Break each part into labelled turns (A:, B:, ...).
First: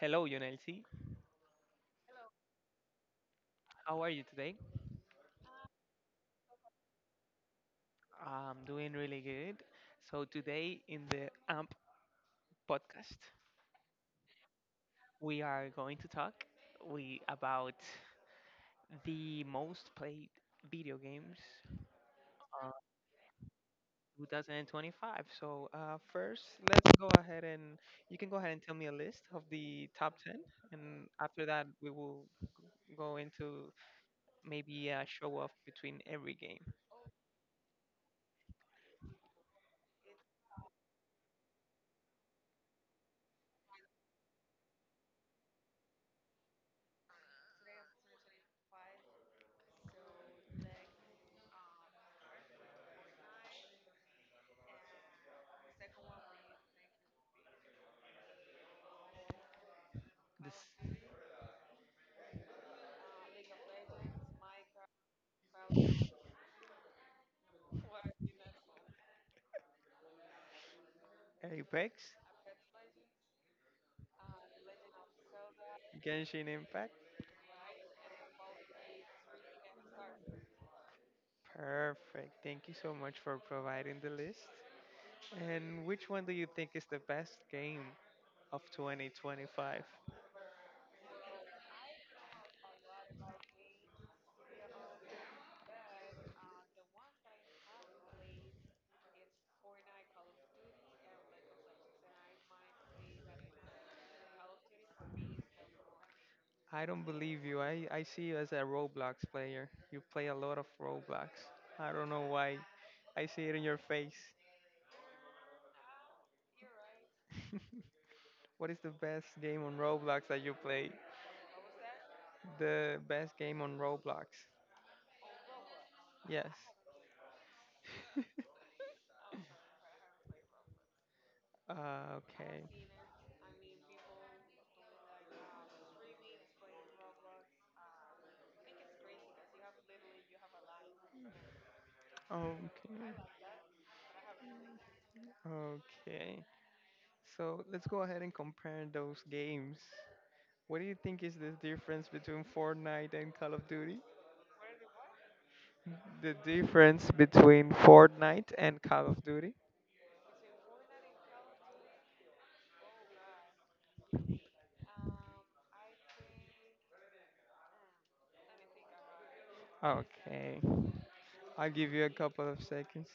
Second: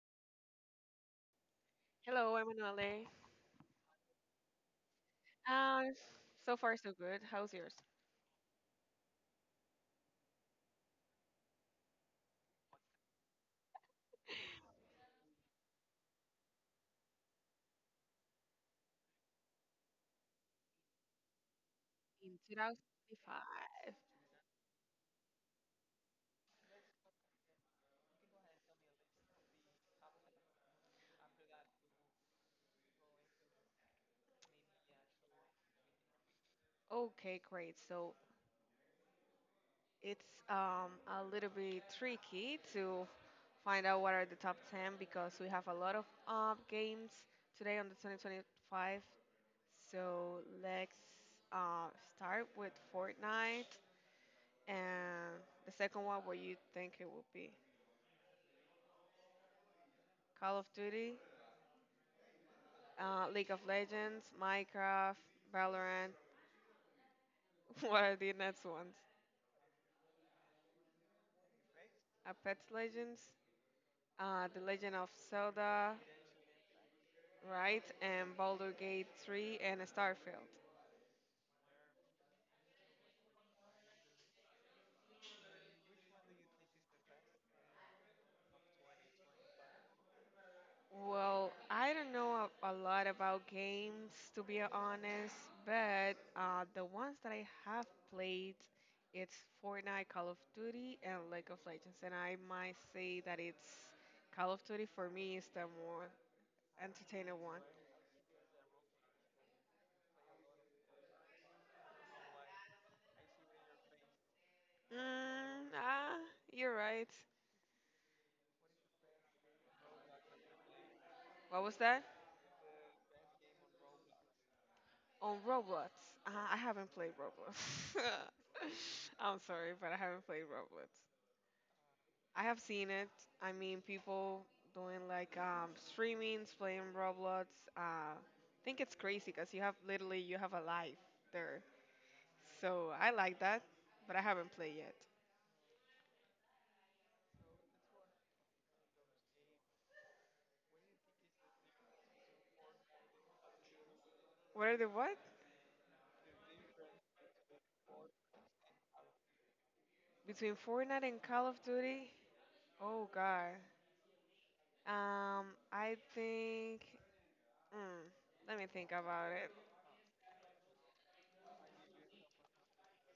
A: Hello, Yonelsi.
B: Hello, I'm Anale.
A: How are you today?
B: Uh, so far, so good. How's yours?
A: I'm doing really good. So today in the AMP podcast, we are going to talk we about the most played video games
B: In
A: on
B: 2025.
A: 2025. First, let's go ahead and you can go ahead and tell me a list of the top 10, and after that, we will go into maybe a show off between every game.
B: Okay, great. So it's a little bit tricky to find out what are the top 10 because we have a lot of games today on the 2025. So let's uh, start with Fortnite and the second one where you think it will be Call of
A: This
B: Duty, League of Legends, Minecraft, Valorant, what are the next ones?
A: Apex,
B: A Pet Legends, The Legend of Zelda,
A: Genshin Impact.
B: right? And Baldur's Gate 3 and Starfield.
A: Perfect. Thank you so much for providing the list. And which one do you think is the best game of 2025?
B: Well, I don't know a lot about games to be honest, but the ones that I have played, it's Fortnite, Call of Duty, and League of Legends. And I might say that it's Call of Duty for me is the more
A: I don't
B: entertaining
A: believe
B: one.
A: you. I see you as a Roblox player. You play a lot of Roblox. I don't know why. I see it in your face.
B: Mm, ah, you're right.
A: What is the best game on Roblox that you play?
B: What was that?
A: The best game on Roblox.
B: On Roblox,
A: Yes.
B: I haven't played Roblox. I'm sorry, but I haven't played Roblox. I have
A: Okay.
B: seen it. I mean, people doing like streamings, playing Roblox. I think it's crazy because you have literally you have a life there. So I
A: Okay.
B: like that, but I haven't played yet.
A: Okay. So let's go ahead and compare those games. What do you think is the difference between Fortnite and Call of Duty?
B: What are the what
A: The difference between Fortnite and Call of Duty?
B: between Fortnite and Call of Duty? Oh God. Um, I think. Mm, let me think about it.
A: Okay. I'll give you a couple of seconds.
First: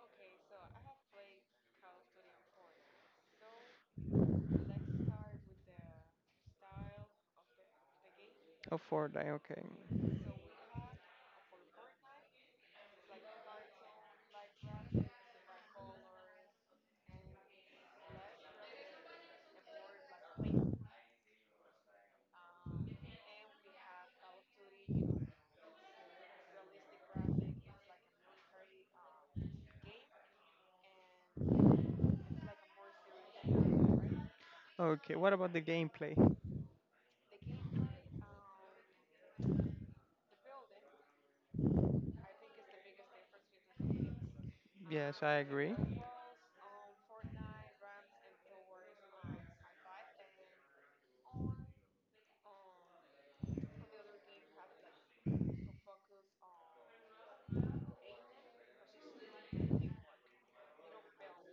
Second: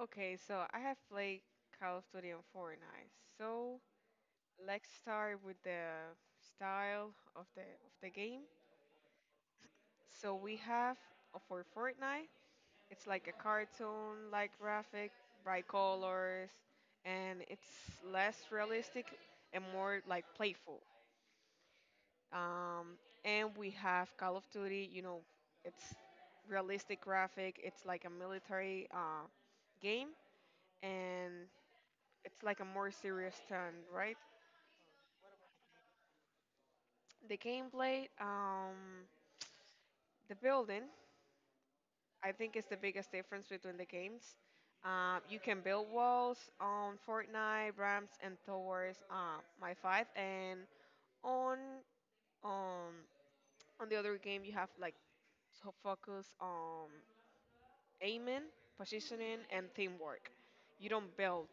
B: Okay, so I have played Call of Duty and Fortnite. So let's start with the style of the game.
A: Oh, Fortnite, okay.
B: So we have for Fortnite, it's like a cartoon like graphic, bright colors, and it's less realistic and more like playful. Um, and we have Call of Duty, you know, it's realistic graphic, it's like a military game and it's like a more serious turn, right?
A: Okay, what about the gameplay?
B: The gameplay, the building, I think is the biggest difference between the games.
A: Yes,
B: You
A: I.
B: can build walls on Fortnite, ramps and towers, my five, and on um on the other game you have like to focus on aiming, positioning, and teamwork. You don't build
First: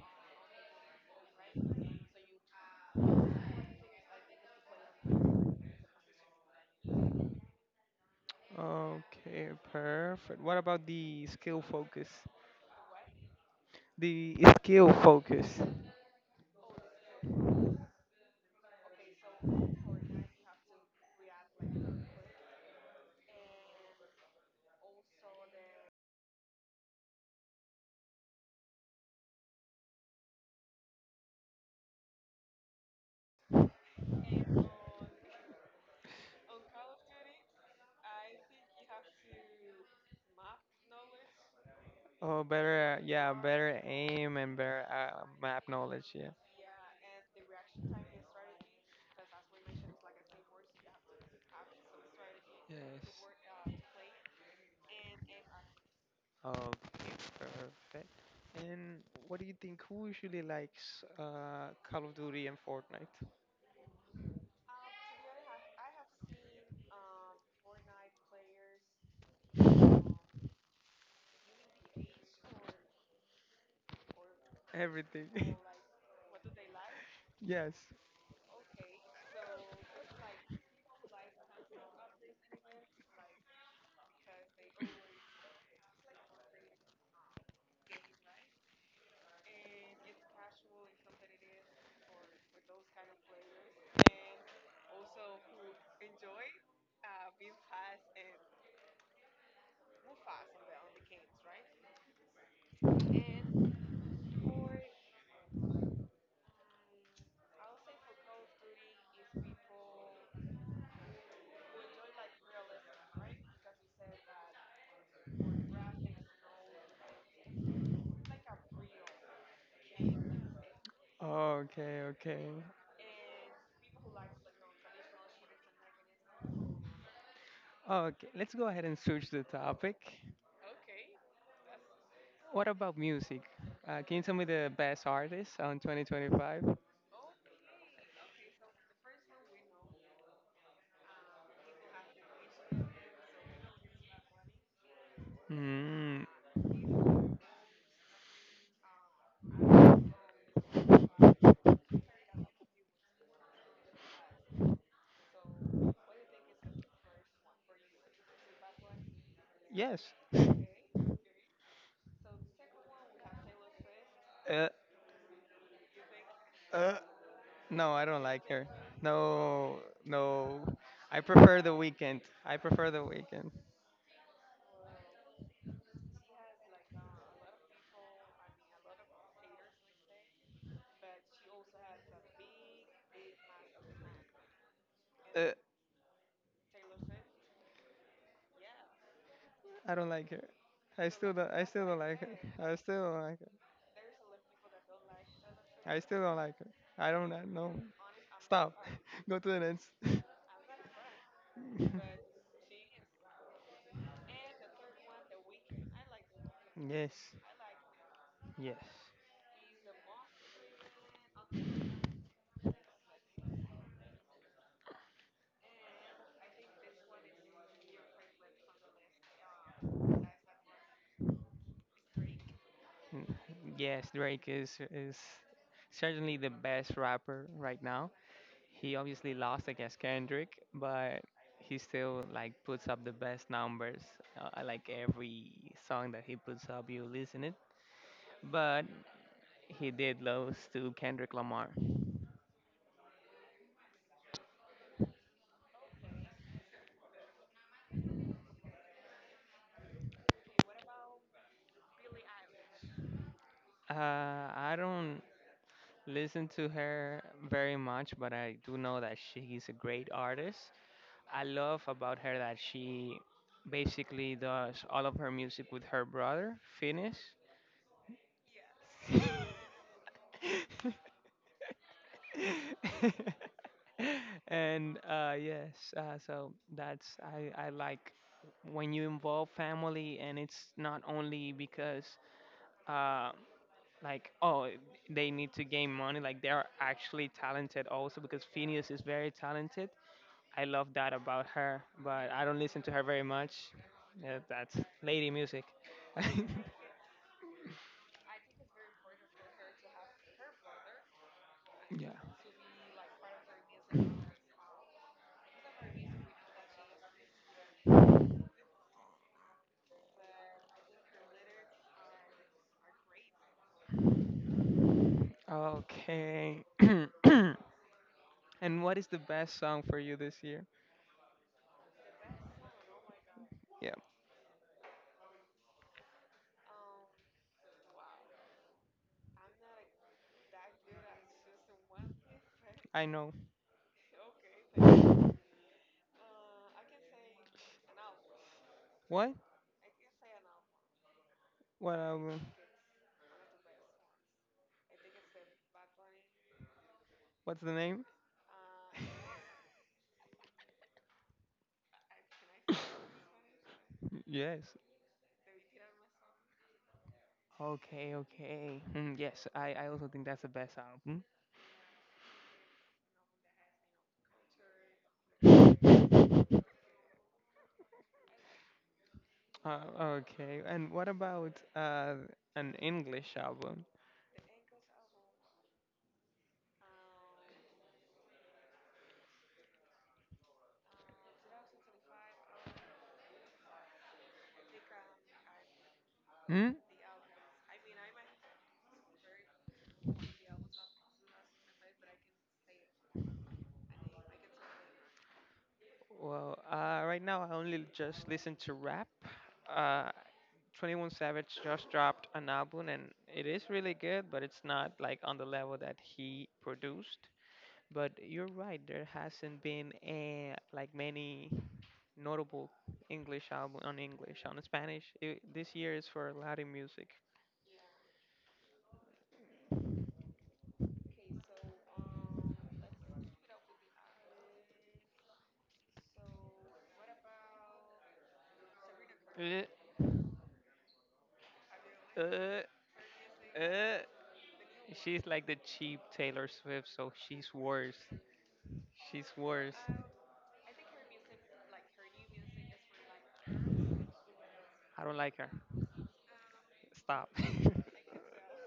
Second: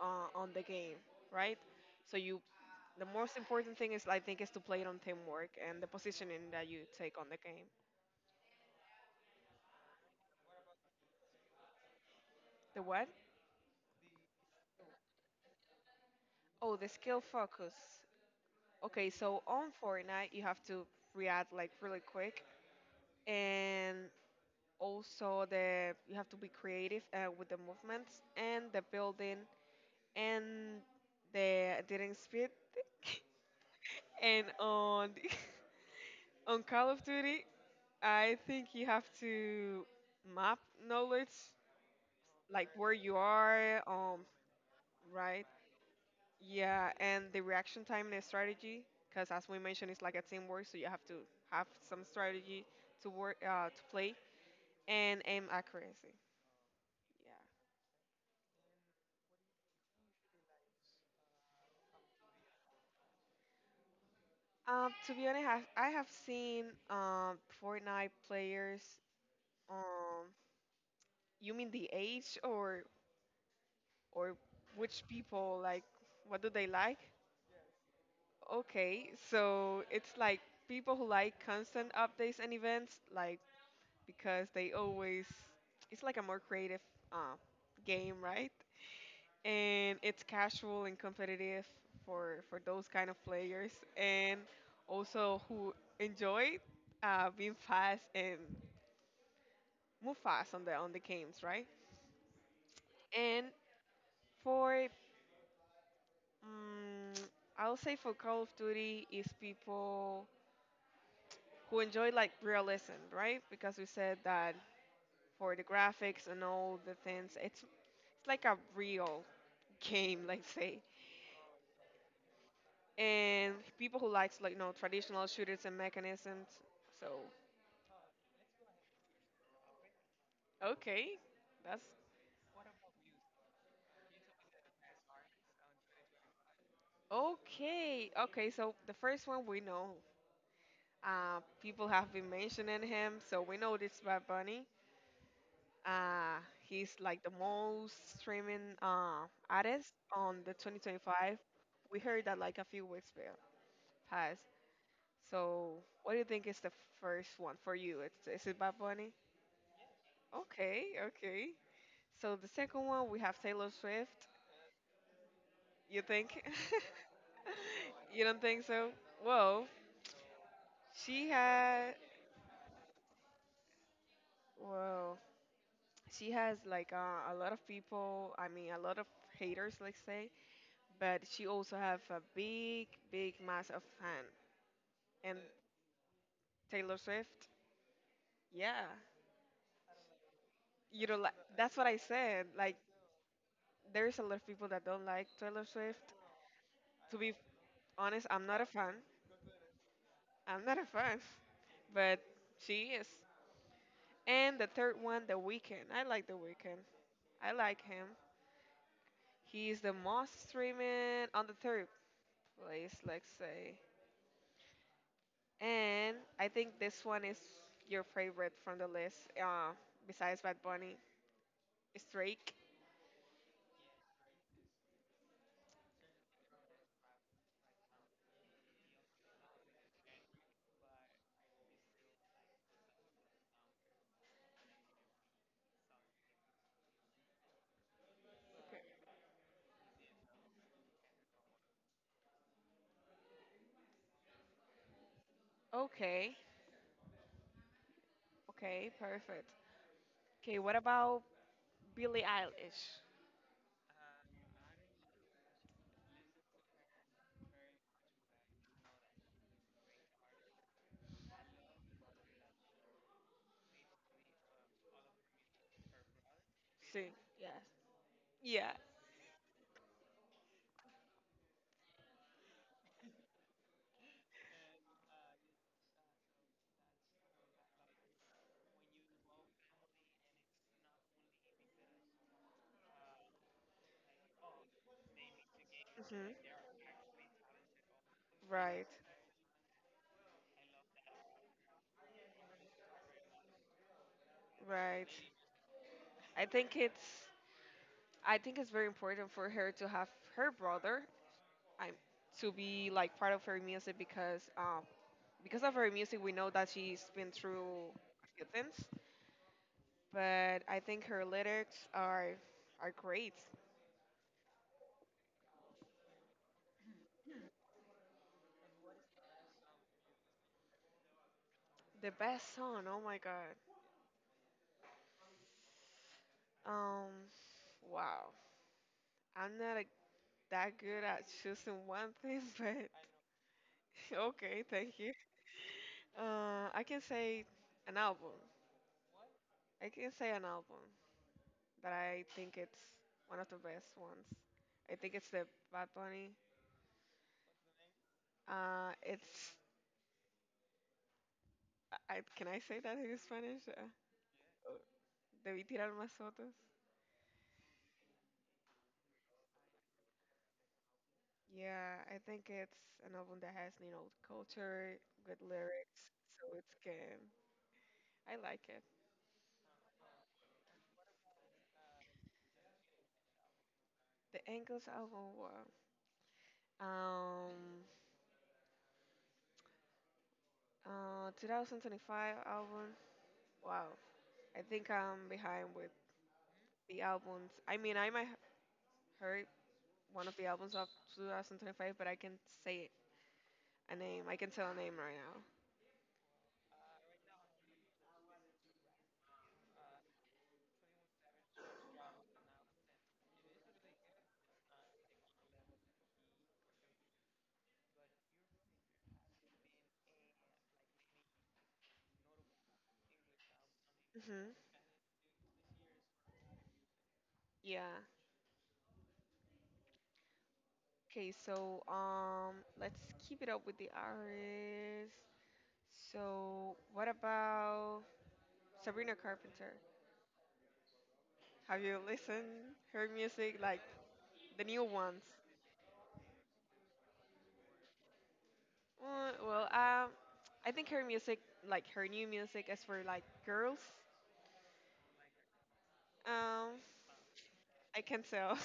B: on the game, right? So you, the most important thing is I think is to play it on teamwork and the positioning that you take on the game.
A: Okay, perfect. What about the skill focus?
B: The what?
A: The skill focus.
B: Oh, the skill focus. Okay, so on Fortnite you have to react like really quick and also the you have to be creative with the movements and the building and the dating speed and on on Call of Duty, I think you have to map knowledge,
A: Oh,
B: like where
A: better,
B: you
A: yeah,
B: are,
A: better aim and better
B: right?
A: map knowledge. Yeah.
B: Yeah, and the reaction time and the strategy, because as we mentioned, it's like a teamwork, so you have to have some strategy to work, to play, and aim accuracy.
A: Okay, perfect. And what do you think? Who usually likes Call of Duty and Fortnite?
B: Yeah. To be honest, I have seen Fortnite players. Um, you mean the age or which
A: Everything.
B: people like? What do they like?
A: Yes.
B: Okay, so it's like people who like constant updates and events, like because they always, it's like a more creative uh, game, right? And it's casual and competitive for those kind of players, and also who enjoy being fast and move fast on the games, right? And for mm I'll say for Call of Duty is people who enjoy like realism, right? Because we said that for the graphics and all the things, it's like a real game, let's say.
A: Okay, okay.
B: And people who likes like you know traditional shooters and mechanisms. So
A: Okay, let's go ahead and switch the topic.
B: okay, that's
A: What about music? Can you tell me the best artists on 2025?
B: okay. Okay, so the first one we know. People have been mentioning him, so we know this Bad Bunny.
A: Hmm.
B: Uh, he's like the most streaming artist on the 2025. We heard that like a few weeks ago. Pass. So, what do you think is the first one for you? It's, is it Bad Bunny?
A: Yes.
B: Okay, okay. So the second one we have Taylor Swift.
A: Uh,
B: You think?
A: uh, no, I don't
B: You don't
A: like
B: think
A: her.
B: so? Whoa,
A: No, no. I
B: she
A: prefer the
B: had
A: weekend. I prefer the weekend.
B: whoa, she has like a lot of people. I mean, a lot of haters, let's say. But she also have a big, big mass of fan. And Taylor Swift, yeah.
A: I don't like her.
B: You
A: I
B: don't
A: still
B: like,
A: don't. I
B: that's
A: still
B: what I
A: don't like
B: said.
A: her. I
B: Like
A: still don't like her.
B: there's a lot of people that don't like Taylor
A: I
B: Swift.
A: still don't like her. I
B: To
A: don't
B: be
A: know. No.
B: honest, I'm not a
A: Stop.
B: fan.
A: Go to the next.
B: I'm not a fan, but she is. And the third one, The Weeknd. I like The Weeknd.
A: Yes.
B: I like him.
A: Yes.
B: He's the most streaming on the third place, let's say. And I think this one is your favorite from the list, besides Bad Bunny. It's Drake.
A: Mm, yes. Drake is certainly the best rapper right now. He obviously lost against Kendrick, but he still like puts up the best numbers. I like every song that he puts up, you listen it. But he did lose to Kendrick Lamar.
B: Okay. Okay, perfect. Okay, what about Billie Eilish?
A: I don't listen to her very much, but I do know that she is a great artist. I love about her that she basically does all of her music with her brother,
B: See.
A: Finnish.
B: Yes. Yeah.
A: And so that's, I like when you involve family, and it's not only because uh, like oh they need to gain money, like they
B: Mm-hmm.
A: are actually talented also because
B: Right,
A: Phineas is very talented. I love that about her, but I don't listen to her very much. Yeah, that's
B: right.
A: lady music.
B: I think it's I think it's very important for her to have her brother I'm
A: Yeah.
B: to be like part of her music because of her music we know that she's been through a few things. But I think her lyrics are great.
A: Okay. And what is the best song for you this year?
B: The best song, oh my god.
A: Yeah,
B: Um wow. I'm not that good at choosing one thing, but
A: I know.
B: okay, thank you. Uh, I can say an album.
A: What?
B: I can say an album, but
A: What
B: I
A: album?
B: think it's one of the best ones. I think it's the Bad Bunny.
A: What's the name?
B: It's I can I say that in Spanish?
A: Yes.
B: Uh, Debí tirar más fotos.
A: Okay, okay. Mm, yes, I also think that's the best album.
B: Yeah, I think it's an album that has you know culture, good lyrics, so it's good. I like it.
A: Okay, and what about an English album?
B: The Angles album, wow. Um, 2025 album, wow. I think I'm behind with
A: Hmm?
B: the albums. I mean, I might have heard one of the albums of 2025, but I can say a name. I can tell a name right now.
A: Well, right now I only just listen to rap. Uh, 21 Savage just dropped an album and it is really good, but it's not like on the level that he produced. But you're right, there hasn't been a, like many notable English album on English,
B: hmm
A: on Spanish. It, this year is for Latin music.
B: Yeah. Okay, so let's keep it up with the artist. So, what about Sabrina Carpenter?
A: Uh,
B: Have you
A: uh,
B: listened her music, like
A: uh.
B: the new
A: She's
B: ones?
A: like the cheap Taylor Swift, so she's worse. She's
B: Uh, well,
A: worse.
B: um, I think her music, like her new music, is for like girls.
A: I don't like her.
B: Um,
A: Stop.
B: I can tell.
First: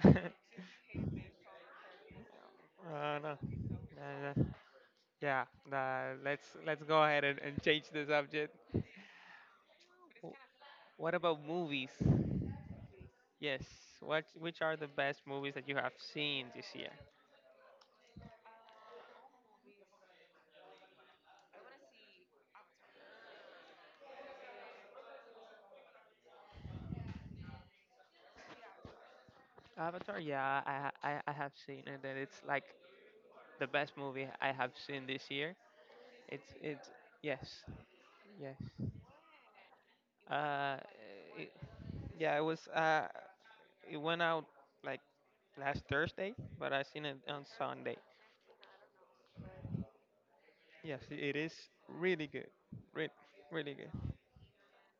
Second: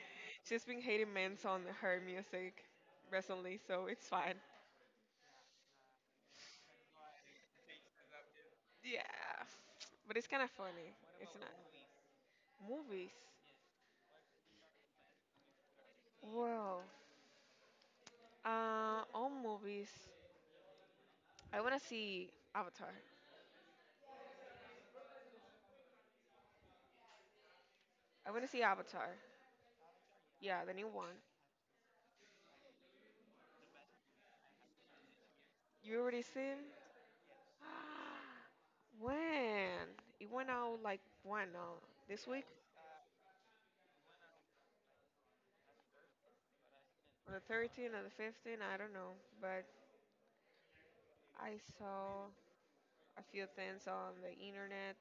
A: Stop.
B: She's been hating men on her music
A: No.
B: recently, so it's
A: No,
B: fine.
A: no. Yeah, let's go ahead and change the subject.
B: Yeah, but it's kind of funny.
A: What
B: It's
A: about
B: not
A: movies?
B: movies.
A: Yes, what which are the best movies that you have seen this
B: Well,
A: year?
B: on movies, I wanna see Avatar. I wanna see Avatar.
A: Avatar, yeah,
B: Yeah, the
A: I
B: new
A: ha-
B: one.
A: I, I have seen it, and it's like the best movie I have seen this year.
B: You already
A: It's
B: seen?
A: it's yes, yes.
B: When? It went
A: Uh,
B: out like when?
A: it,
B: No, this
A: yeah, it
B: week
A: was it went out like last Thursday, but I seen it
B: on the
A: on
B: 13th
A: Sunday.
B: or the 15th. I don't know, but
A: Yes, it is
B: I saw
A: really good. Re-
B: a few
A: Really
B: things
A: good.
B: on the internet,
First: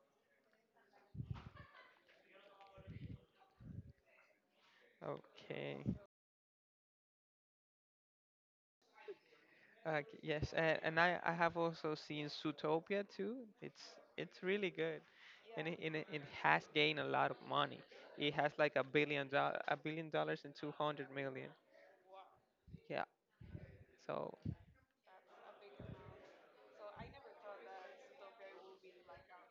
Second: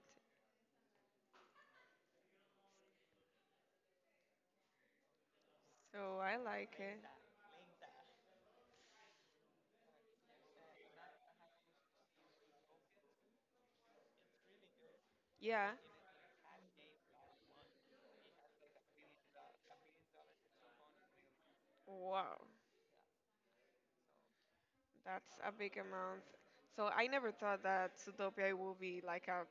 A: Okay.
B: so I like it.
A: Okay, yes, and I have also seen Zootopia too. It's it's really good, and
B: Yeah.
A: it has gained a lot of money. It has like $1 billion, $1 billion and 200 million.
B: Wow.
A: Yeah. So,
B: That's a big amount. So I never thought that Zootopia would be like a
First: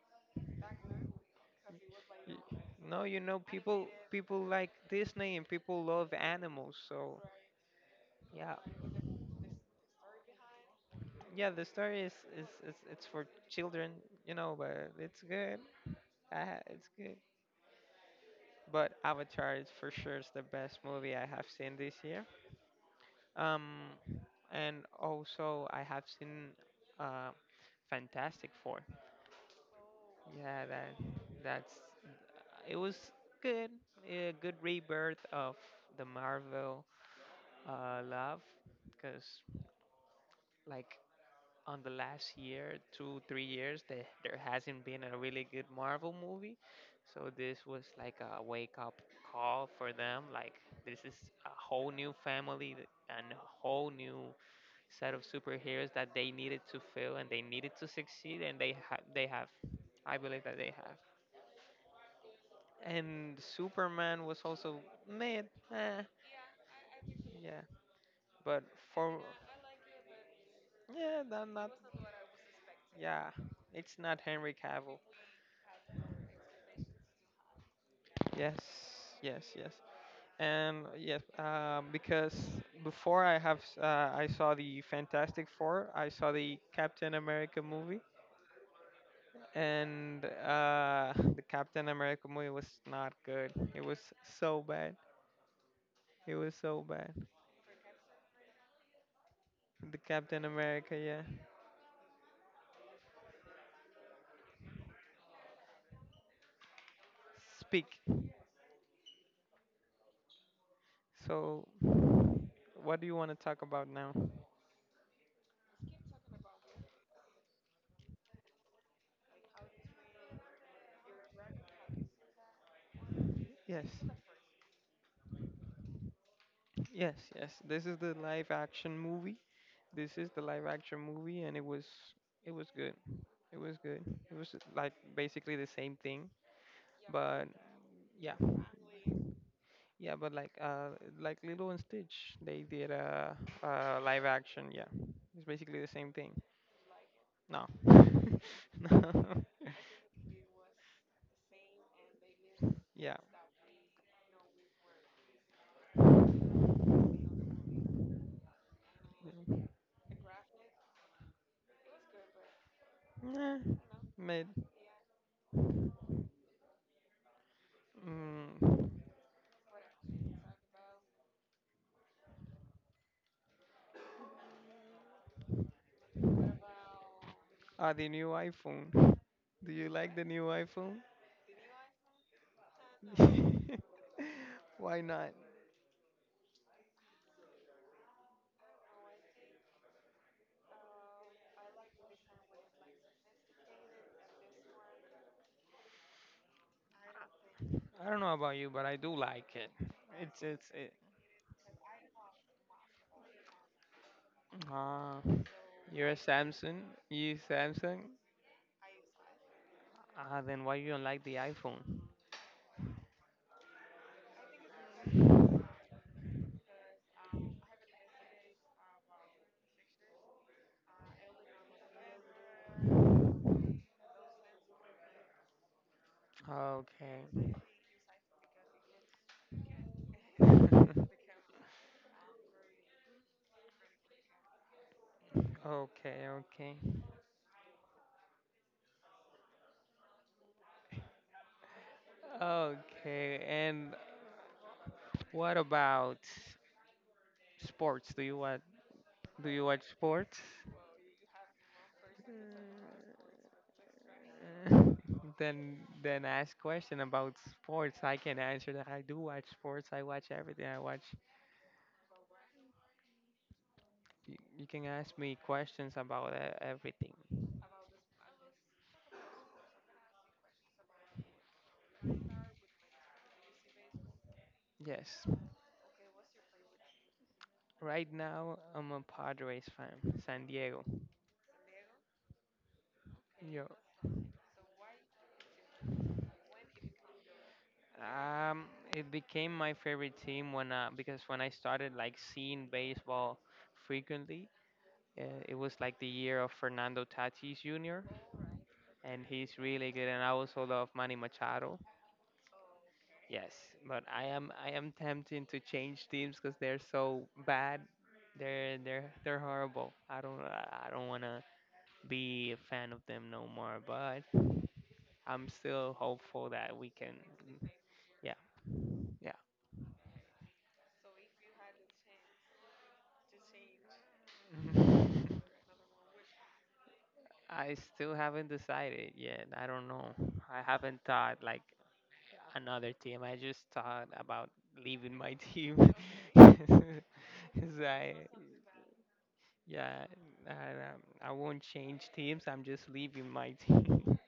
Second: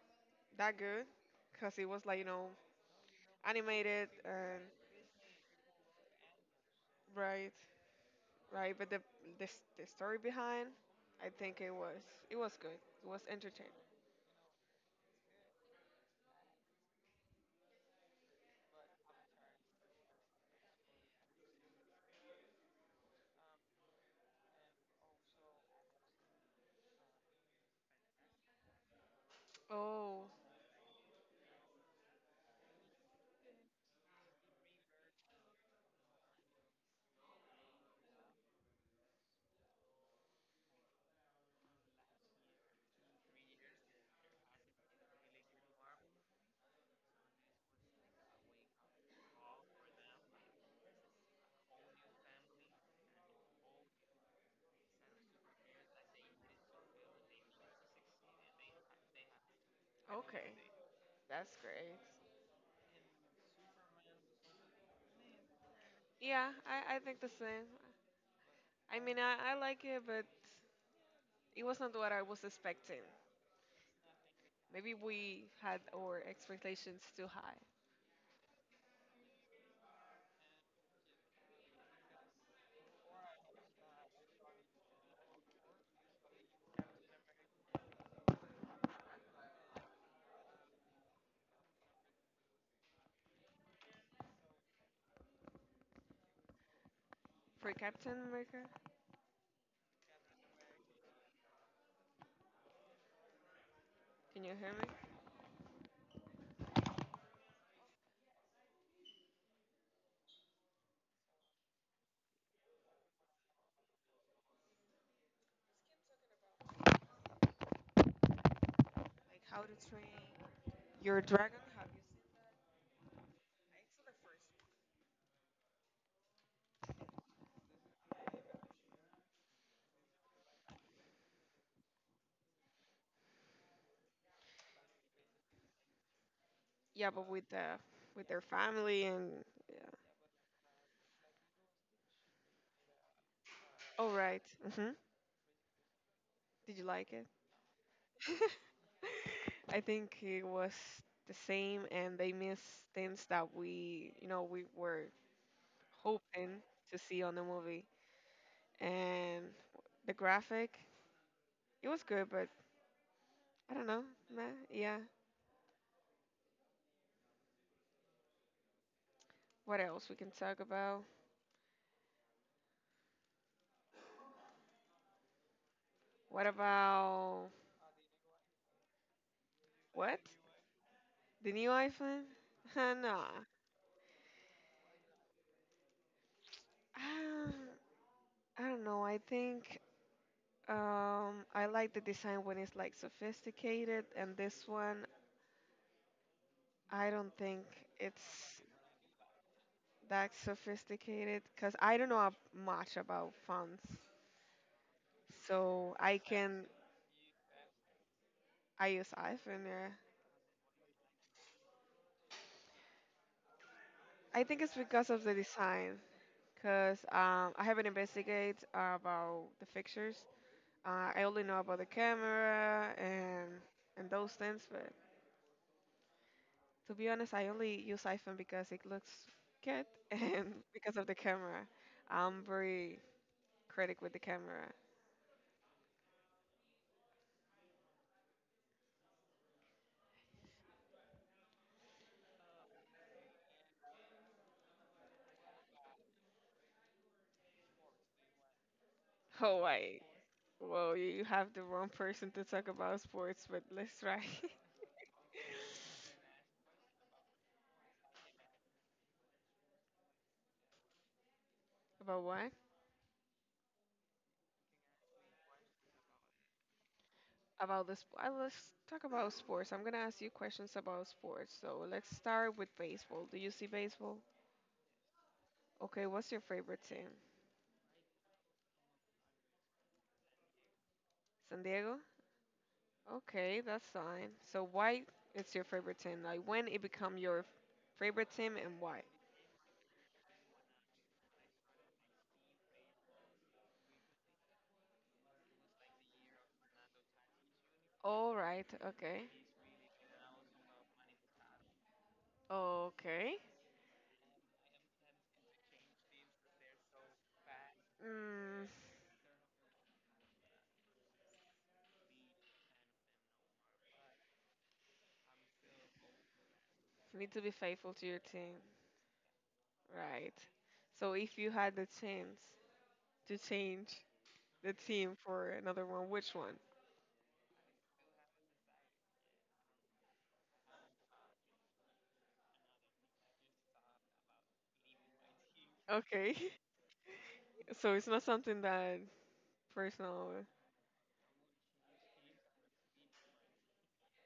B: that good, because it was like you
A: y-
B: know
A: no, you know, people
B: animated
A: people
B: and
A: like Disney and people love animals. So,
B: right,
A: yeah,
B: right. But the story behind, I
A: yeah,
B: think
A: the story
B: it was
A: is
B: good.
A: it's
B: It was
A: for
B: entertaining.
A: children, you know, but it's good. It's good. But Avatar is for sure is the best movie I have seen this year. Um, and also I have seen uh, Fantastic Four.
B: Oh,
A: Yeah, that that's it was good, a good rebirth of the Marvel love, because like on the last year, 2 3 years, there hasn't been a really good Marvel movie, so this was like a wake up call for them. Like this is a whole new family and a whole new set of superheroes that they needed to fill and they needed to succeed and they have I believe
B: okay,
A: that they have.
B: that's great.
A: And Superman was also mid, eh,
B: Yeah, I think the
A: yeah,
B: same.
A: but
B: I mean,
A: for,
B: I like it, but
A: yeah, that
B: it
A: not,
B: wasn't what I was expecting.
A: yeah, it's not Henry
B: Maybe
A: Cavill.
B: we had our expectations too high.
A: Yes, yes, yes. And yes, because before I saw the Fantastic Four, I saw the Captain America movie, and the Captain America movie was not good. It was so bad. It was so bad.
B: For Captain America,
A: The Captain America, yeah.
B: can you hear me?
A: Speak. So, what do you want to talk about now?
B: Like How to Train Your Dragon. Have you seen? I
A: Yes,
B: saw the first
A: yes, yes. This is the live action movie. This is the live action movie, and it was good. It was good. It was like basically the same thing,
B: one. Yeah, but
A: but
B: with the with
A: yeah,
B: their family and yeah.
A: yeah, but like Lilo and Stitch, they did a
B: Oh
A: live
B: right.
A: action. Yeah,
B: Mm-hmm.
A: it's basically the same thing.
B: Did you like it?
A: No, no,
B: I think it was the same, and they missed
A: yeah,
B: things that we, you know, we were hoping to see on the movie. And the graphic, it was good, but
A: nah,
B: I don't know.
A: mid.
B: Meh, yeah.
A: Mm.
B: What else we can talk about? What about
A: Ah, the new iPhone. Do you like
B: what?
A: the new iPhone?
B: The new iPhone? Huh, nah.
A: Why not?
B: Um, I don't know. I think I like the design when it's like sophisticated, and this one I don't think
A: I don't know about
B: it's
A: you, but I do like it.
B: that
A: It's it.
B: sophisticated because I don't know much about fonts,
A: Ah,
B: so
A: you're a
B: I can
A: Samsung. You Samsung.
B: I use iPhone. Yeah.
A: Ah, then why you don't like the iPhone?
B: I think it's because of the design, because I haven't investigated about the fixtures. I only know about the camera and those things, but to be honest, I
A: Okay.
B: only use iPhone because it looks good and because of the camera. I'm very critic with the camera.
A: Okay, okay. Okay, and what about sports? Do
B: Oh,
A: you watch
B: wait.
A: sports?
B: Well, you have the wrong person to talk about sports, but let's try.
A: Then ask question about sports. I can answer that. I do watch sports. I watch everything. I watch.
B: About what?
A: You can ask me questions about everything.
B: About this. Let's talk about sports. I'm gonna ask you questions about sports. So let's start with baseball. Do you see baseball?
A: Yes.
B: Okay, what's your favorite team?
A: Right now I'm a Padres fan, San Diego.
B: San Diego? Okay,
A: Yo.
B: that's fine. So why it's your favorite team? Like when it become your favorite team
A: Um,
B: and why?
A: it became my favorite team when because when I started like seeing baseball frequently, uh, it was like the year of Fernando Tatis Jr.
B: All right.
A: and
B: Okay.
A: he's really good, and I also love Manny Machado.
B: Okay.
A: Yes, but I am tempted to change teams because they're so bad.
B: Mm,
A: They're horrible. I don't wanna be a fan of them no more. But I'm still hopeful that we can.
B: need to be faithful to your
A: Yeah,
B: team. Right. So if you had the chance to change the
A: yeah.
B: team for another one, which one?
A: I still haven't decided yet. I don't know. I haven't thought like another team. I just thought about leaving my team.
B: Okay.
A: It's
B: So it's not
A: like,
B: something that
A: yeah,
B: personal.
A: I won't change teams. I'm just leaving my team.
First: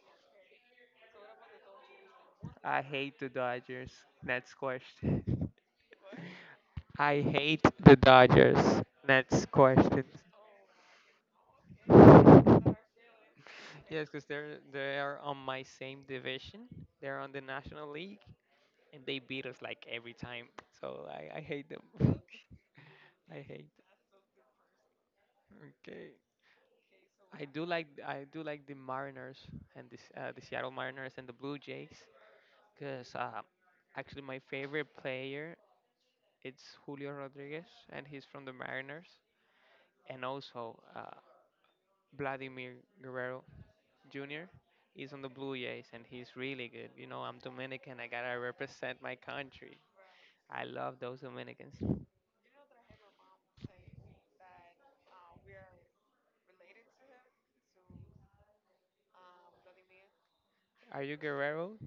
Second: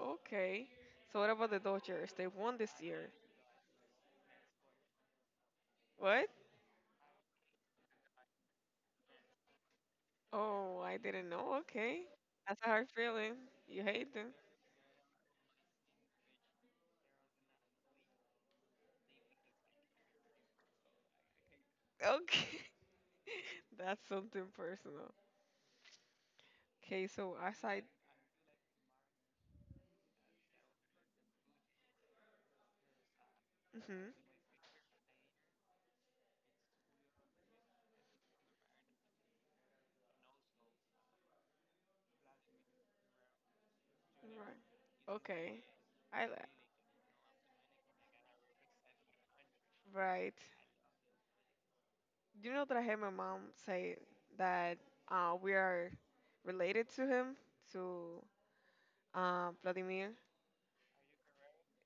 B: Okay. So what about the Dodgers? They won this
A: I
B: year.
A: hate the Dodgers. Next question.
B: What?
A: I hate the Dodgers. Next question.
B: Oh, I didn't know. Okay. That's a hard feeling. You
A: Yes,
B: hate
A: because
B: them.
A: they are on my same division. They're on the National League, and they beat us like every time. So I hate them.
B: Okay.
A: I hate.
B: That's something personal.
A: Okay.
B: Okay, so
A: I do
B: aside.
A: like I do like the Mariners and the Seattle Mariners and the Blue Jays because
B: Mhm.
A: actually my favorite player it's Julio Rodriguez and he's from the Mariners and also Vladimir Guerrero Jr. is
B: Right.
A: on the Blue
B: Okay.
A: Jays and
B: I li-
A: he's really good. You know I'm Dominican. I gotta represent my country.
B: right.
A: I love those Dominicans.
B: You know that I heard my mom say that we are related to him, to Vladimir.
A: Are you Guerrero?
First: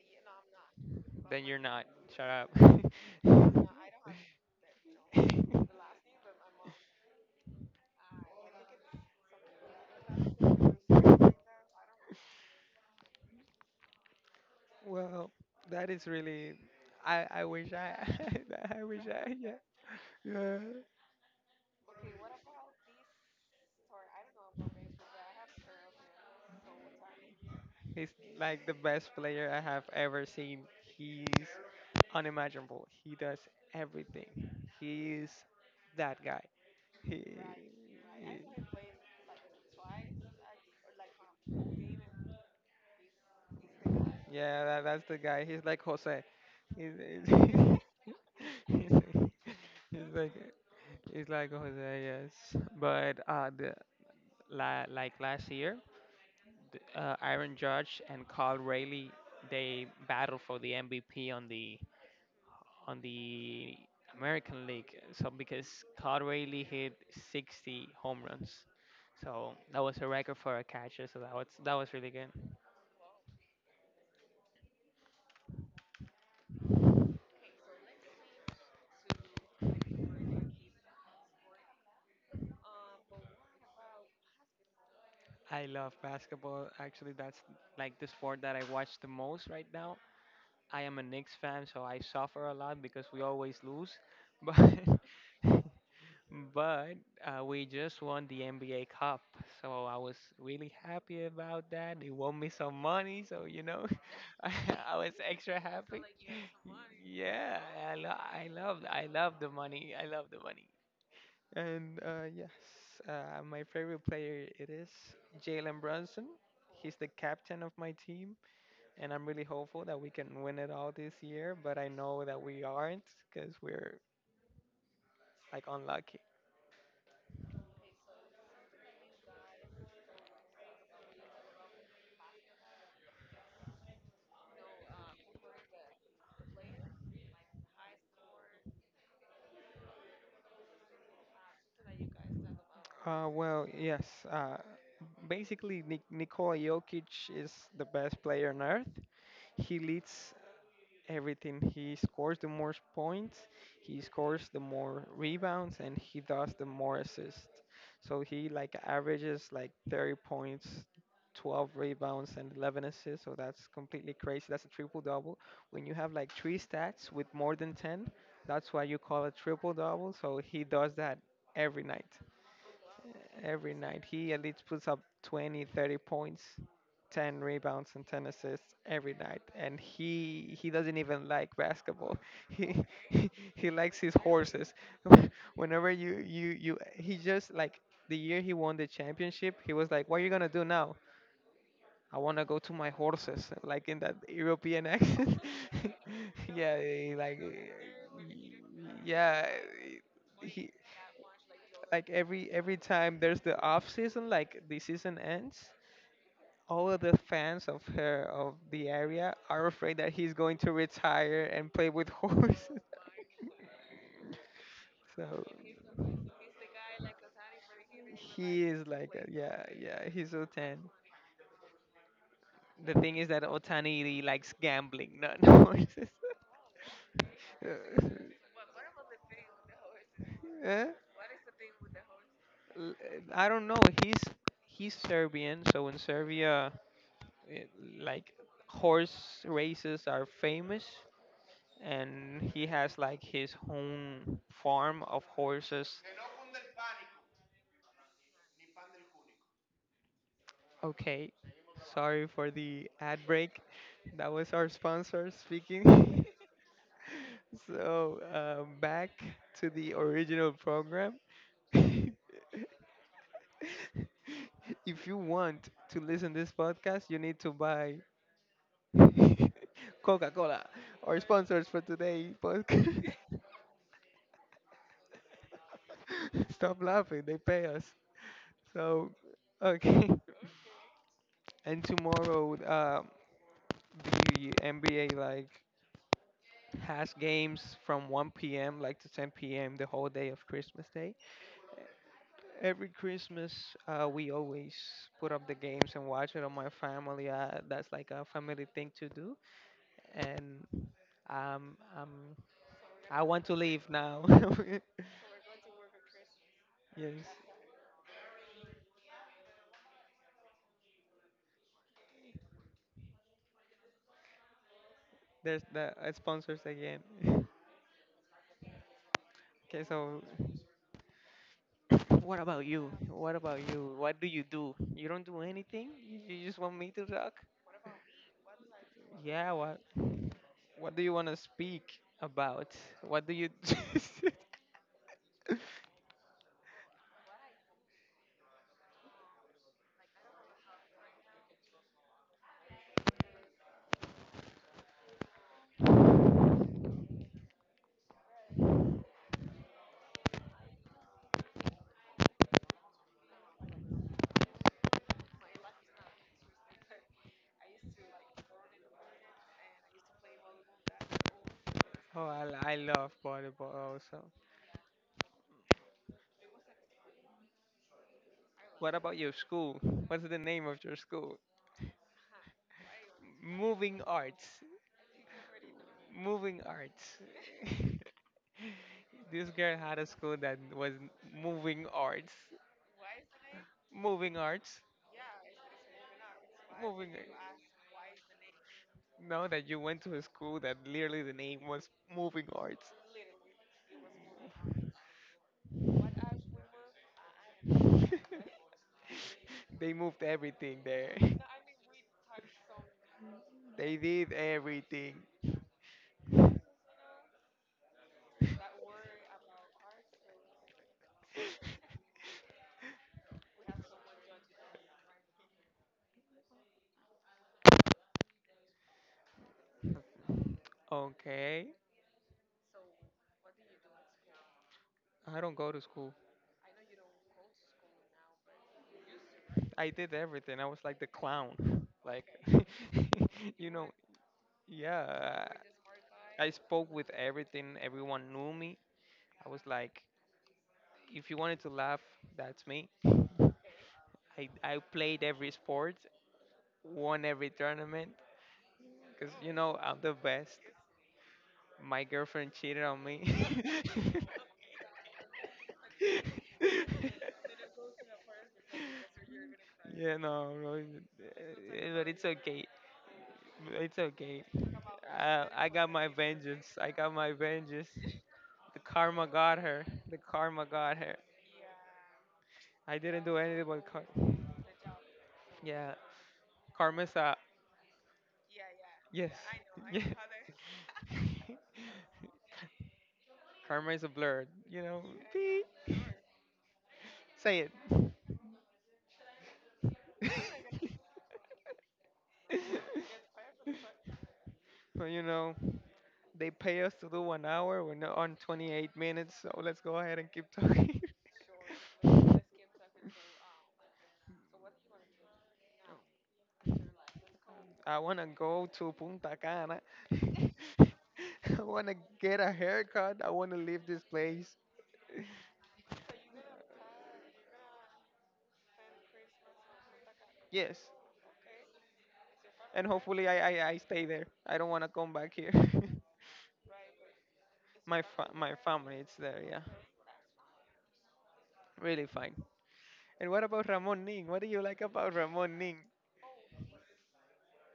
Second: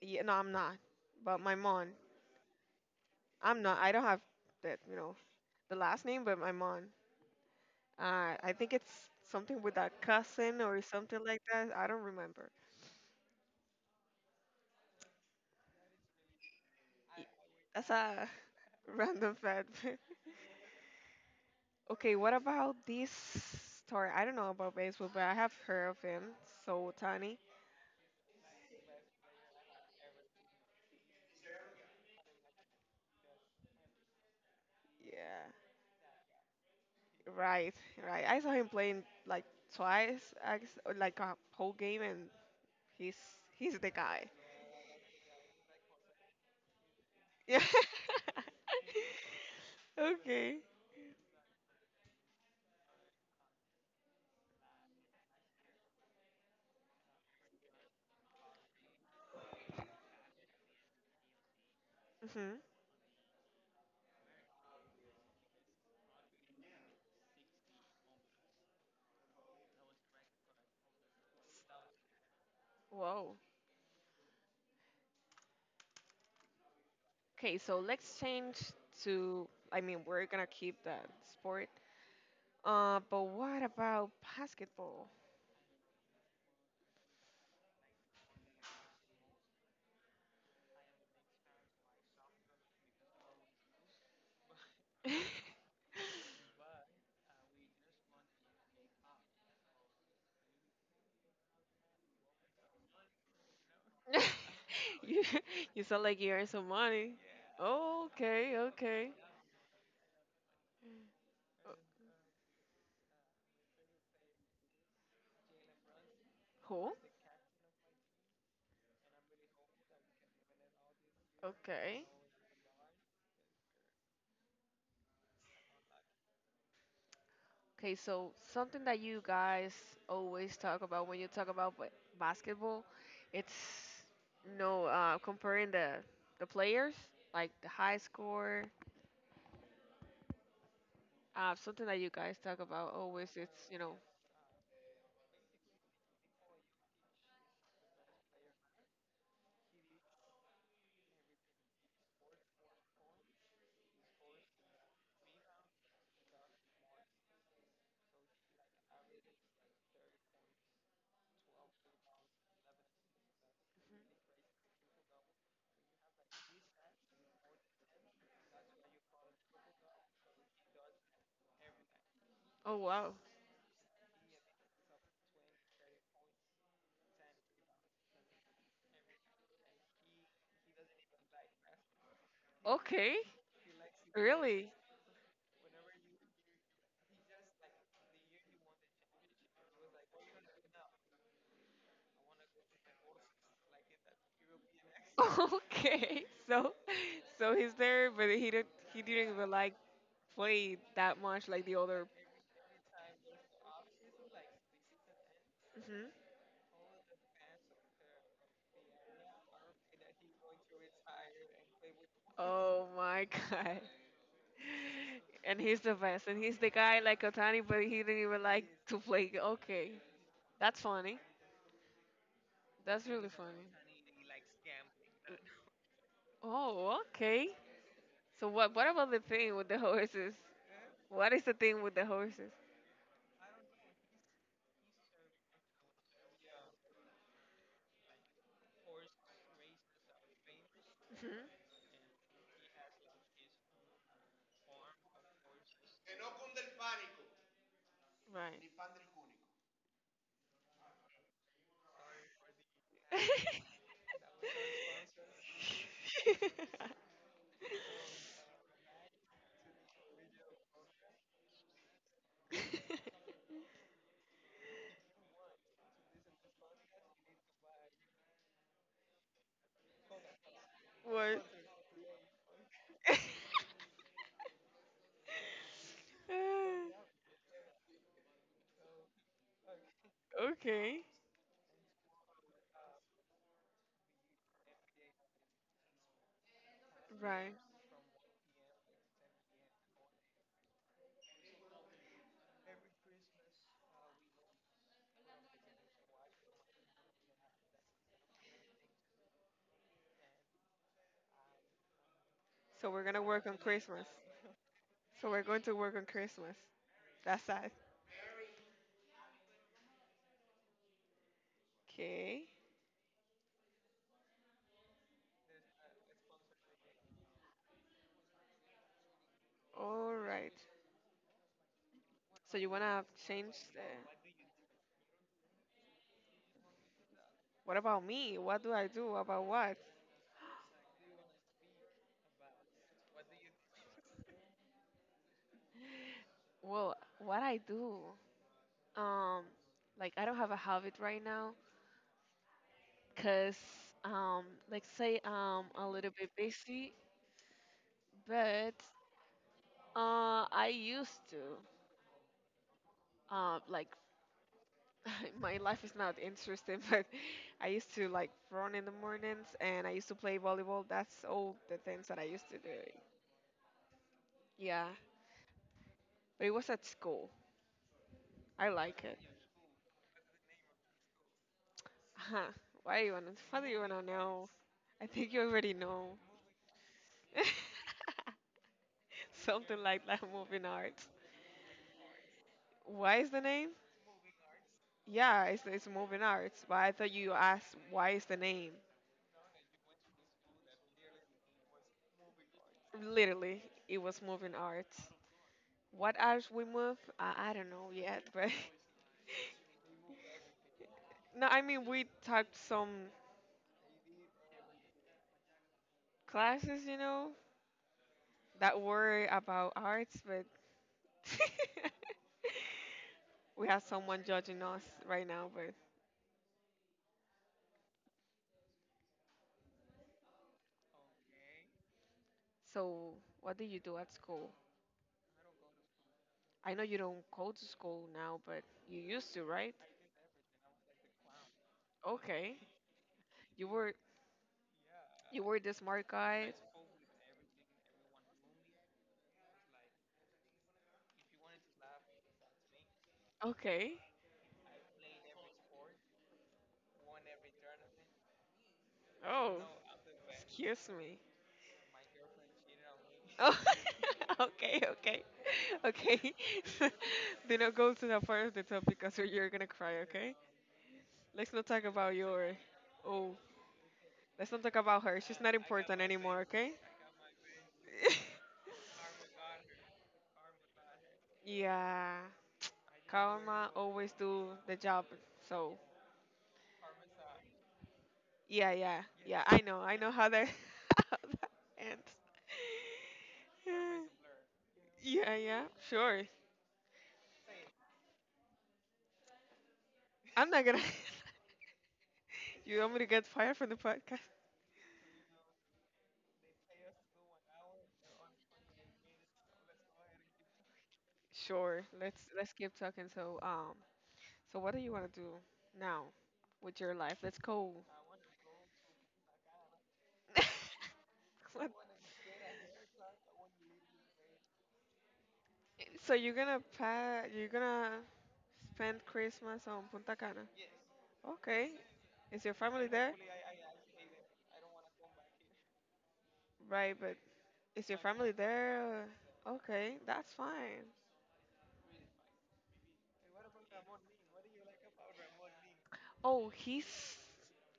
B: Yeah, no, I'm not. But my
A: You're not.
B: mom,
A: Shut
B: I'm
A: up.
B: not. I don't have that, you know, the last name, but my mom. I think it's something with a cousin or something like that. I don't remember.
A: Well, that is really.
B: Y-
A: I wish
B: That's
A: I
B: a
A: I wish
B: random
A: I, yeah,
B: fact.
A: yeah.
B: Okay, what about this story? I don't know about baseball, but I have heard of him. So Tani.
A: He's like the best player I have ever seen. He's unimaginable. He does everything. He is
B: Yeah.
A: that guy. He
B: Right, right. I saw him playing like twice, I guess, or, like a whole game, and he's he's the guy.
A: yeah that, that's the guy. He's like Jose. He's, he's,
B: Yeah.
A: he's he's like
B: Okay.
A: he's like Jose, yes. But the like last year Aaron Judge and Carl Raleigh they battle for the MVP
B: Hmm.
A: on the American League. So because Carl Raleigh hit 60 home runs, so that was a record for a catcher. So that was really good.
B: Whoa. Okay, so let's change to. I mean, we're gonna keep that sport. But what about basketball?
A: I love basketball. Actually, that's like the sport that I watch the most right now. I am a Knicks fan, so I suffer a lot because we always lose. But But we just won the NBA Cup, so I was really happy about that. They won me some money, so you know, I, I was
B: you
A: extra
B: you sound
A: happy.
B: like you earn some money.
A: Yeah, I
B: Oh,
A: lo- I
B: okay,
A: love I
B: okay.
A: love the money. I love the money. And yes, my favorite player it is Jalen Brunson.
B: Cool.
A: He's the captain of my team, and I'm really hopeful that we can win it all this year. But I
B: Okay.
A: know that we aren't because we're like unlucky.
B: Okay, so something that you guys always talk about when you talk about basketball, it's comparing the players, like the high score. Something that you guys talk about always,
A: Well,
B: it's.
A: yes. Uh, basically, Nikola Jokic is the best player on earth. He leads everything. He scores the most points, he scores the more rebounds, and he does the more assists. So he like averages like 30 points, 12 rebounds, and 11 assists. So that's completely crazy. That's a triple double. When you have like three stats with more than 10, that's why you call it triple double. So he does that every night.
B: Oh wow,
A: Every night, he at least puts up 20, 30 points, 10 rebounds, and 10 assists every night. And he doesn't even like basketball. He
B: okay,
A: he likes his
B: really,
A: horses. Whenever you you you, he just like the year he won the championship, he was like, "What are you gonna do now? I wanna go to my horses," like in that European accent.
B: okay. So,
A: Yeah,
B: he's there, but he didn't
A: yeah
B: even like
A: he
B: played that much like the other.
A: like every time there's the off season, like the season ends,
B: Mhm.
A: all of the fans of the area are afraid that he's going to retire and play with horses.
B: Oh my God.
A: So
B: And he's the best. And he's the guy like Otani, but he didn't even like
A: he is
B: to
A: like,
B: play.
A: yeah,
B: Okay.
A: yeah, he's
B: That's
A: Otani.
B: funny.
A: The
B: That's
A: thing
B: really
A: is that
B: funny.
A: Otani likes gambling, not horses.
B: Oh, okay.
A: Uh,
B: So what about the thing with the horses?
A: eh?
B: What is the thing with the horses?
A: L- I don't know. He's he's Serbian, so in Serbia, it, like horse races are famous,
B: Mhm.
A: and he has like his own farm of horses.
B: Right.
A: Okay, sorry for the ad break. That was our sponsor speaking. So, back to the original program. If you want to listen this podcast, you need to buy Coca Cola, our
B: What?
A: sponsors for today podcast. Stop laughing, they pay us. So, okay.
B: Okay.
A: And tomorrow, the NBA like has
B: Right.
A: games from 1 p.m. like to 10 p.m., the whole day of Christmas Day. Every Christmas, we always put up the games and watch it on my family. That's like a family thing to do, and um, um,
B: So we're gonna
A: I want
B: work
A: to
B: on
A: leave
B: Christmas.
A: now.
B: So we're going to work on Christmas.
A: Yes,
B: That's sad. Okay.
A: there's the sponsors again. Okay,
B: All
A: so
B: right.
A: what
B: So
A: about
B: you
A: you?
B: wanna
A: What
B: change
A: about
B: the?
A: you? What do? You don't do anything. You just want me to talk?
B: What about me? What do I do? About
A: Yeah,
B: what?
A: what do you want to speak about? What do you?
B: Well, what I do? Um, like I don't have a habit right now, cause um, like say I'm a little bit busy, but I used to like my life is not interesting, but I used to like run in the mornings and I used to play volleyball. That's all the things that I
A: Oh,
B: used to
A: I
B: do.
A: love volleyball also.
B: Yeah, but it was at school. I
A: What
B: like
A: about
B: it.
A: your school? What's the name of your school?
B: Huh. Why you wanna? What do you wanna
A: Moving Arts.
B: know? I think you already know.
A: Moving Arts. This girl
B: Something
A: had a
B: like that.
A: school that
B: Moving
A: was
B: Arts.
A: Moving Arts.
B: Why is the name?
A: Moving Arts.
B: Yeah, it's Moving Arts. But I thought you asked why is the name.
A: Now that you went to a school that literally the name was Moving Arts.
B: Literally, it was moving arts. What arts we move? I don't know yet, but
A: They moved everything there.
B: No, I mean we took some
A: They did everything.
B: classes, you know, that were about arts, but we have someone judging us right now. But
A: Okay.
B: so, what do you do at school?
A: I don't go to school.
B: I know you don't go to school now, but you used to, right?
A: I did everything. I was like the clown. Like,
B: Okay, you
A: you know,
B: were you
A: yeah,
B: were the smart
A: I
B: guy.
A: spoke with everything. Everyone knew me. I was like, if you wanted to laugh, that's me.
B: Okay.
A: I played every sport, won every tournament, because,
B: Oh,
A: I'm the best.
B: excuse me.
A: My girlfriend cheated on me.
B: Oh, okay, okay, okay. Do not go to the part of the topic because you're gonna cry.
A: Yeah,
B: Okay.
A: no, no,
B: Let's not talk
A: but
B: about
A: it's
B: your.
A: okay.
B: Oh,
A: It's okay.
B: let's not talk about her. She's
A: I,
B: not
A: I got
B: important
A: my
B: anymore.
A: vengeance.
B: Okay.
A: I got my vengeance. The karma got her. The karma got her.
B: Yeah.
A: I didn't anything
B: Karma
A: but
B: always do the job. So
A: yeah. Karma's a
B: yeah, yeah,
A: yes.
B: yeah. I know. I know how that ends.
A: Karma
B: Yeah,
A: is a blur. You know.
B: yeah, yeah.
A: See?
B: Sure.
A: Say it.
B: I'm not gonna. You want me to get fired from the podcast?
A: But they pay us to do 1 hour. We're not on 28 minutes, so let's go ahead and keep talking.
B: Sure. Let's keep talking. So. So what do you want to do now with your life? Let's go.
A: I wanna go to Punta Cana. I
B: What-
A: wanna get a haircut. I wanna leave this place.
B: So you're gonna you're gonna spend Christmas on Punta Cana.
A: Yes.
B: Okay. Is your family
A: And
B: there?
A: hopefully I stay there. I don't wanna come back here.
B: Right, but is your
A: My
B: family
A: fa- my family,
B: there?
A: it's there, yeah.
B: Okay, that's fine.
A: Really fine. And what about Ramon Ning? What do you like about Ramon Ning?
B: Oh, he's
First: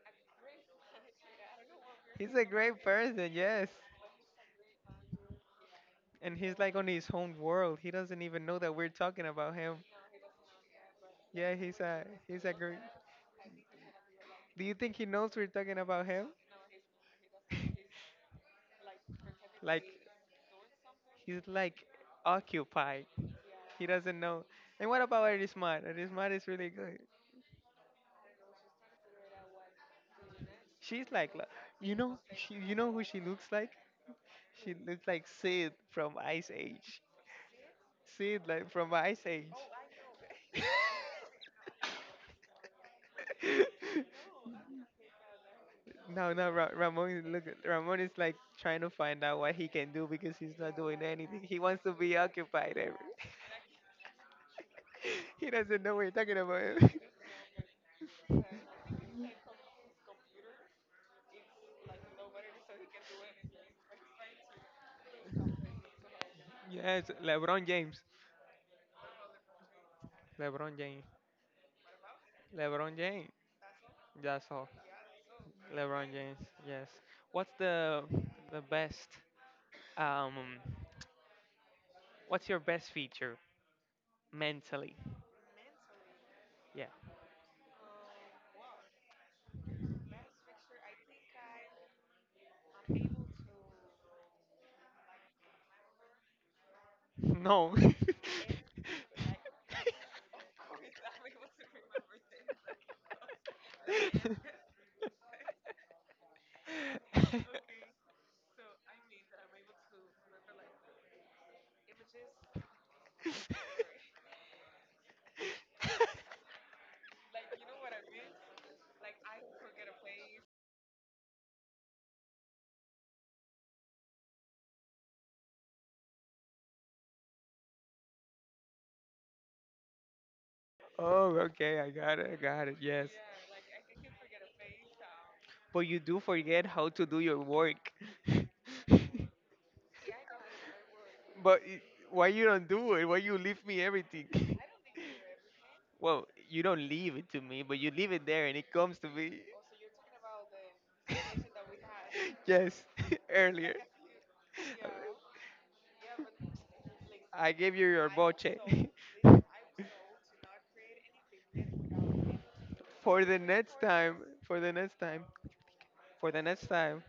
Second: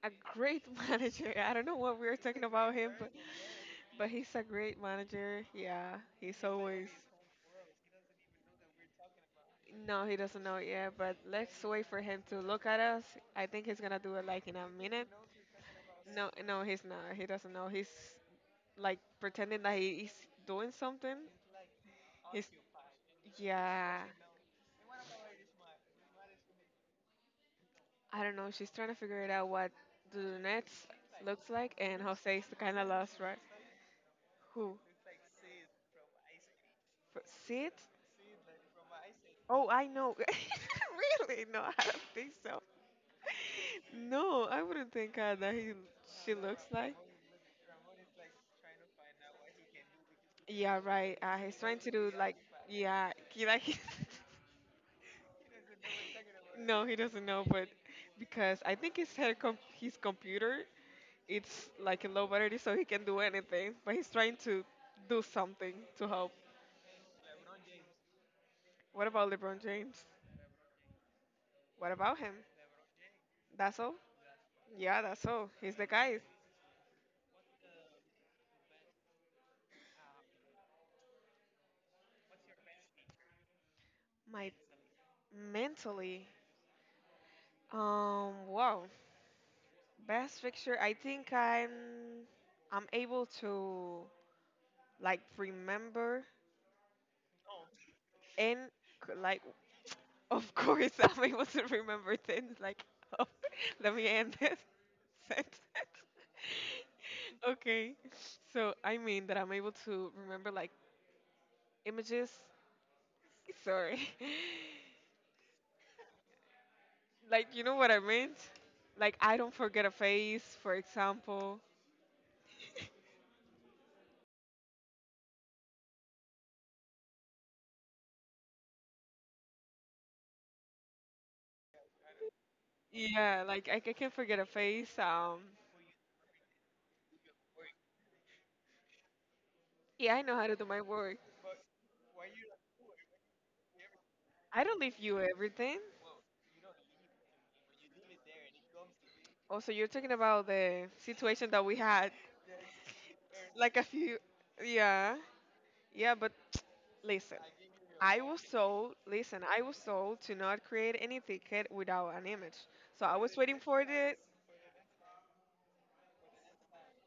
B: a great manager. I don't know what we were
A: He's
B: talking
A: a
B: about
A: great
B: him, but
A: person, yes.
B: he's a great manager. Yeah,
A: And
B: he's
A: he's like on
B: always.
A: his own world. He doesn't even know that we're talking about him.
B: No, he doesn't know it yet, but
A: Yeah,
B: let's
A: he's
B: wait for
A: a
B: him to
A: he's a
B: look
A: great.
B: at us. I think he's gonna do it like in
A: Do
B: a
A: you think he
B: minute.
A: knows we're talking about him?
B: No, no, he's not. He doesn't know. He's like pretending that
A: Like
B: he is doing something.
A: he's like
B: He's,
A: occupied. He
B: yeah,
A: doesn't know. And what about Erismat? Erismat is really good.
B: I don't know. She's trying to figure it out what the lunettes
A: She's like,
B: looks like, and Jose is
A: you
B: kind of
A: know who
B: lost,
A: she
B: right?
A: looks like? She
B: Who?
A: looks like Sid from Ice Age.
B: Sid?
A: Sid like from Ice Age.
B: Oh, I know. Really? No, I don't think so. No, I wouldn't think that he
A: No,
B: she
A: no,
B: looks like.
A: Ramon is look. Ramon is like trying to find out what he can do because he's not
B: Yeah,
A: doing
B: right.
A: anything.
B: He's
A: He
B: trying
A: wants
B: to
A: to
B: do
A: be
B: like,
A: occupied. Every.
B: yeah, he like he doesn't
A: He doesn't know what you're talking about.
B: know what you're talking about. No, he doesn't know, but because I think his head his computer it's like in low battery, so he can do anything. But he's trying to do something to help.
A: Yes, LeBron James.
B: What about LeBron James?
A: LeBron James.
B: What about him?
A: LeBron James.
B: That's all.
A: That's all.
B: Yeah, that's all. He's the
A: LeBron
B: guy.
A: James. Yes. What's the best? Um, what's your best feature
B: My
A: mentally?
B: mentally,
A: Yeah.
B: wow, best picture. I think I'm able to like remember
A: No.
B: and like of course, I wasn't remember things like, oh, let me end this sentence. Okay, so I mean that I'm able to remember like images. Sorry, like you know what I meant. Like I don't forget a face, for example.
A: Oh, okay. I got it. I got it. Yes.
B: Yeah, like I can forget a face.
A: But you do forget how to do your work.
B: Yeah, I know how to do my work.
A: But why you don't do it? Why you leave me everything?
B: I don't leave you everything.
A: Well, you don't leave it to me, but you leave it there and it comes to me.
B: Also, you're talking about the situation that we had
A: Yes, earlier.
B: like a few. Yeah, yeah, but listen,
A: I gave you your
B: I was told, listen, I was told to not create any ticket without an image. So I
A: for
B: was
A: the
B: waiting
A: next
B: for the,
A: time, for the next time, for the next time.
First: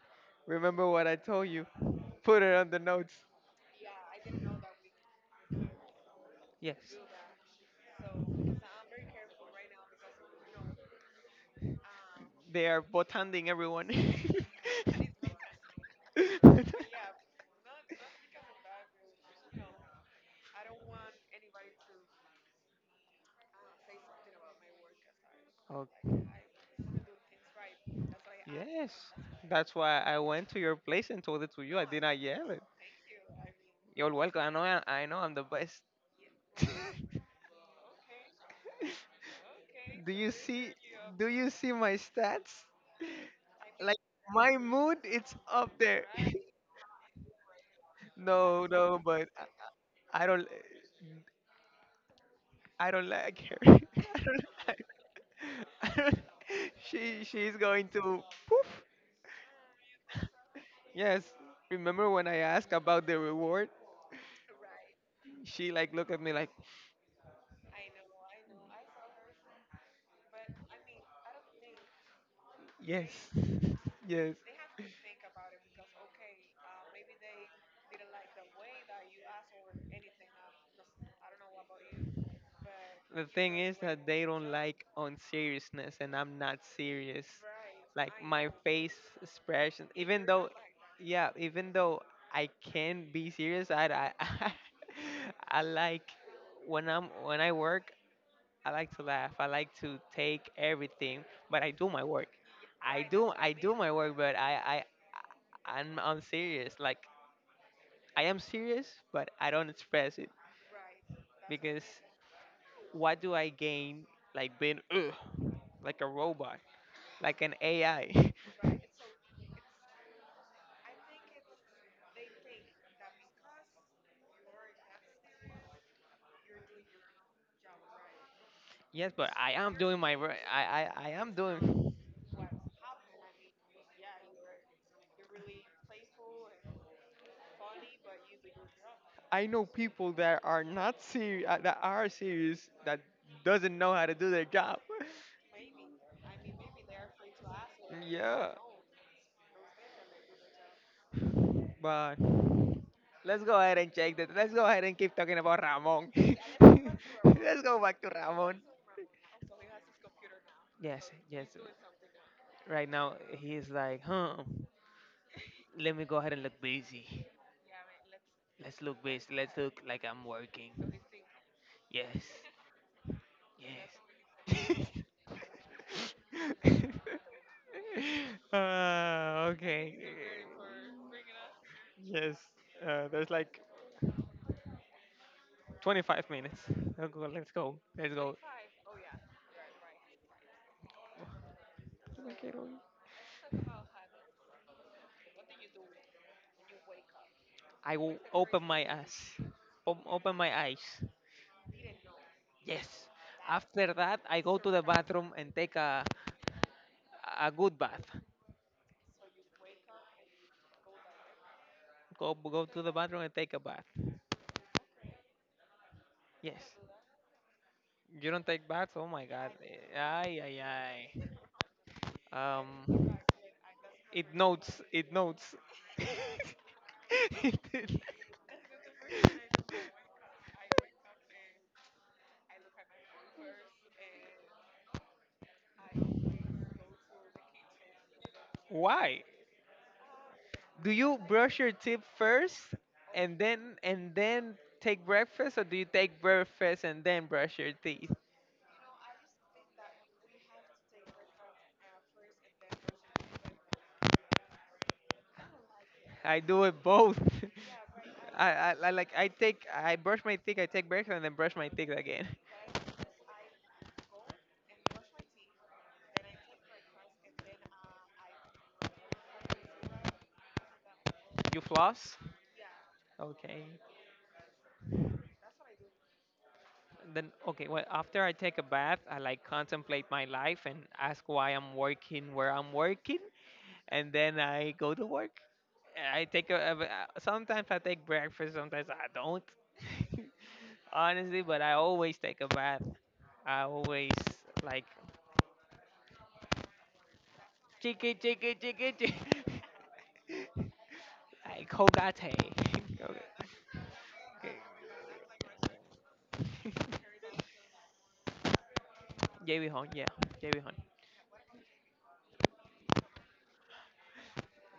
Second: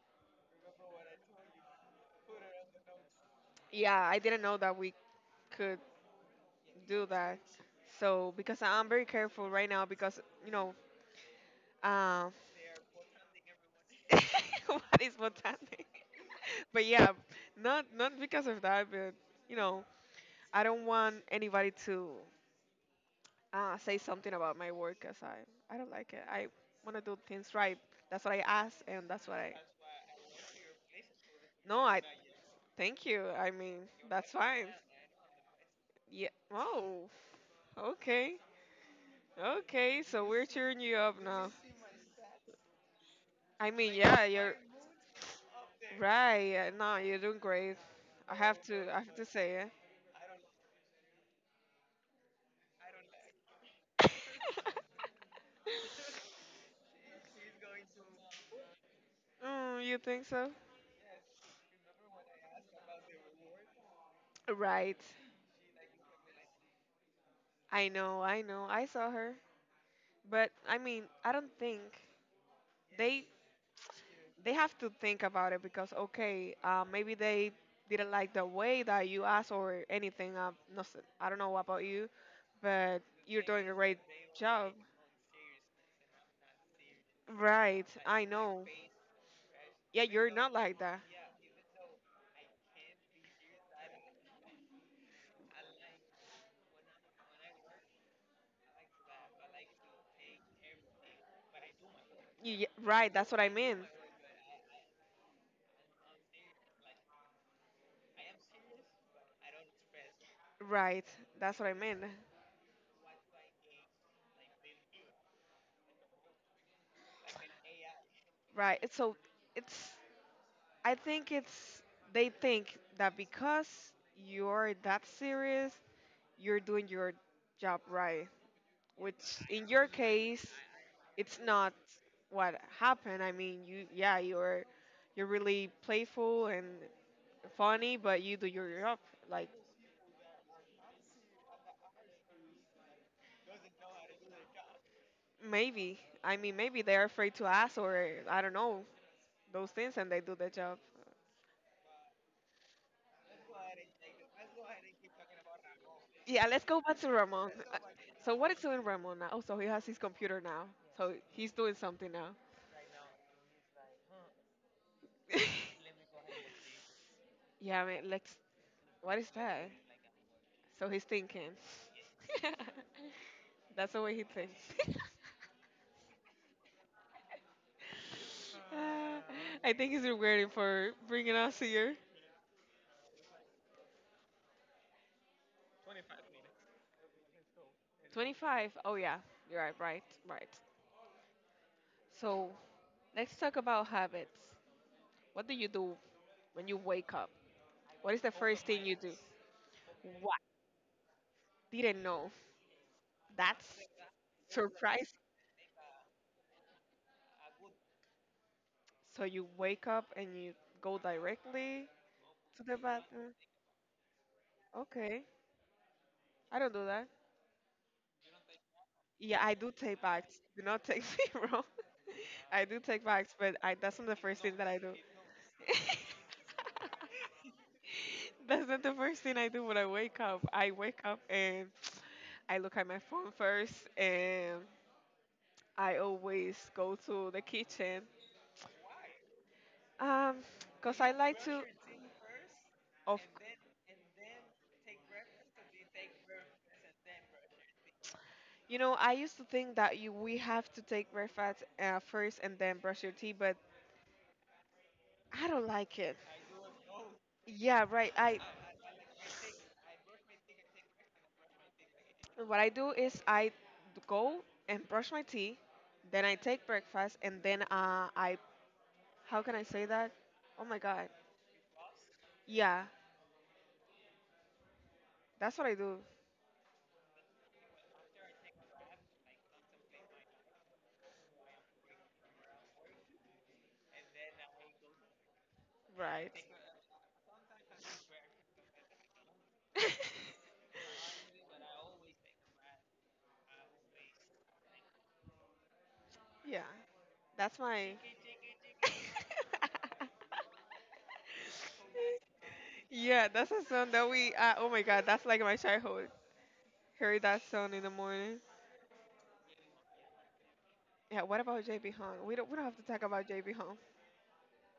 A: Remember what I told you. Put it on the notes.
B: yeah, I didn't know that we could
A: Yes.
B: do that. So because I'm very careful right now because, you know, um,
A: They are botanding everyone.
B: what is botanic? But yeah, not because of that, but you know, I don't want anybody to say something about my work because I don't like it.
A: Okay.
B: I want to do things right. That's what I ask,
A: Yes.
B: and that's what I.
A: That's why I went to your place and told it to you.
B: No,
A: I
B: I
A: did not yell it.
B: thank you. I mean,
A: You're
B: that's
A: welcome. I know.
B: fine.
A: I know. I'm the best.
B: Yeah. Oh, okay. Okay,
A: Do
B: so
A: you
B: we're
A: see?
B: cheering you up
A: Do
B: now.
A: you see my stats?
B: I mean,
A: Like
B: yeah, you're
A: my mood, it's up there.
B: right. Yeah, no, you're doing great. I have
A: No,
B: to
A: no,
B: I have to
A: but
B: say it.
A: I don't. I don't like her. I don't like. I don't, she's going to poof.
B: You think so?
A: Yes. Remember when I asked about the reward?
B: Right.
A: She like looked at me like
B: I know, I know. I saw her. But I mean, I don't think
A: yes.
B: they
A: Yes.
B: they have to think about it because okay, maybe they didn't like the way that you asked or anything. Nothing. I don't know about you. But
A: The
B: you're
A: thing
B: doing a
A: is
B: great
A: that they don't
B: job.
A: like on seriousness and I'm not serious.
B: Right, I
A: My
B: know.
A: face expression.
B: Yeah,
A: Even
B: you're not like that.
A: yeah, even though I can be serious, I, like when I work. I like to laugh. I like to take everything, but I do my work.
B: You, yeah,
A: I,
B: right, that's what I
A: I do
B: mean.
A: my work, but I'm serious. Like I am serious, but I don't express it
B: Right, that's what I
A: because
B: mean.
A: what do I gain like being like a robot, like an AI?
B: Right, it's so it's, I think it's, they think that because you're that serious, you're doing your job right,
A: Yes,
B: which
A: but I
B: in
A: am
B: your
A: doing my wor-
B: case,
A: I am
B: it's not
A: doing
B: what happened. I mean, you, yeah, you're really playful and funny, but you do your job
A: I
B: like.
A: know people that are not serious, that are serious, that doesn't know how to do their job.
B: Maybe. I mean, maybe they're afraid to ask, or I don't know, those things, and they do the job.
A: But let's go ahead and check that. Let's go ahead and keep talking about Ramon.
B: Yeah, let's go back to Ramon.
A: Let's go back to
B: So, what is
A: Ramon.
B: doing Ramon now? Oh, so he has his computer now.
A: Yes,
B: So,
A: yes.
B: he's doing something now.
A: Right now he's like, huh? Let me go ahead and look busy.
B: Yeah, I mean, let's.
A: Let's look
B: What is
A: busy. Let's
B: that?
A: look like I'm
B: So,
A: working.
B: he's thinking.
A: Yes.
B: That's
A: Yes.
B: the way he thinks. Uh, I think
A: Okay.
B: he's rewarding for bringing us here.
A: Yes. There's like 25 minutes. Let's go. Let's go. Let's go.
B: 25. Oh, yeah. You're right, right, right.
A: No
B: So,
A: quiero ir.
B: let's talk about habits. What do you do when you wake up,
A: I
B: what
A: will
B: is the first
A: my
B: thing you do?
A: ass. Open
B: What?
A: my eyes.
B: Didn't know.
A: Yes.
B: That's
A: After that, I go to the
B: surprising.
A: bathroom and take a good bath.
B: So you wake up and you go directly
A: Go
B: to
A: go
B: the
A: to the bathroom
B: bathroom.
A: and take a bath.
B: Okay. I
A: Yes.
B: don't do that.
A: You don't take baths? Oh my
B: Yeah,
A: God.
B: I do
A: Eh,
B: take baths.
A: Ay ay
B: Do not take
A: ay.
B: me wrong. I do take
A: Um.
B: baths, but I, that's not the
A: It
B: first thing that I
A: notes.
B: do.
A: It notes.
B: That's not the first thing I do when I wake up. I wake up and I look at my phone first, and I always go to the kitchen.
A: Why?
B: Um,
A: Do
B: because I
A: you
B: like
A: brush
B: to.
A: your teeth first
B: Of,
A: and then take breakfast, or do you take breakfast and then brush your teeth?
B: I used to think that you we have to take breakfast first and then brush your teeth, but I don't like it.
A: I do it both.
B: Yeah, right. I
A: I like I brush my teeth, I take breakfast, and then brush my teeth again.
B: what I do is I go and brush my teeth, then I take breakfast, and then I how can I say that? Oh my God.
A: You floss?
B: Yeah,
A: Okay.
B: that's what I do.
A: Then okay. Well, after I take a bath, I like contemplate my life and ask why I'm working where I'm working, and then I go to work. I
B: Right.
A: take sometimes I take breakfast, sometimes I don't. Honestly, but I always take a bath. I always like
B: yeah, that's my
A: chicken, chicken, chicken. Like whole
B: yeah,
A: okay.
B: that's a song that we. Oh my God, that's like my childhood. Heard that song in the morning.
A: JB Hon, yeah, JB Hon.
B: Yeah. What about JB Hung? We don't have to talk about JB Hung.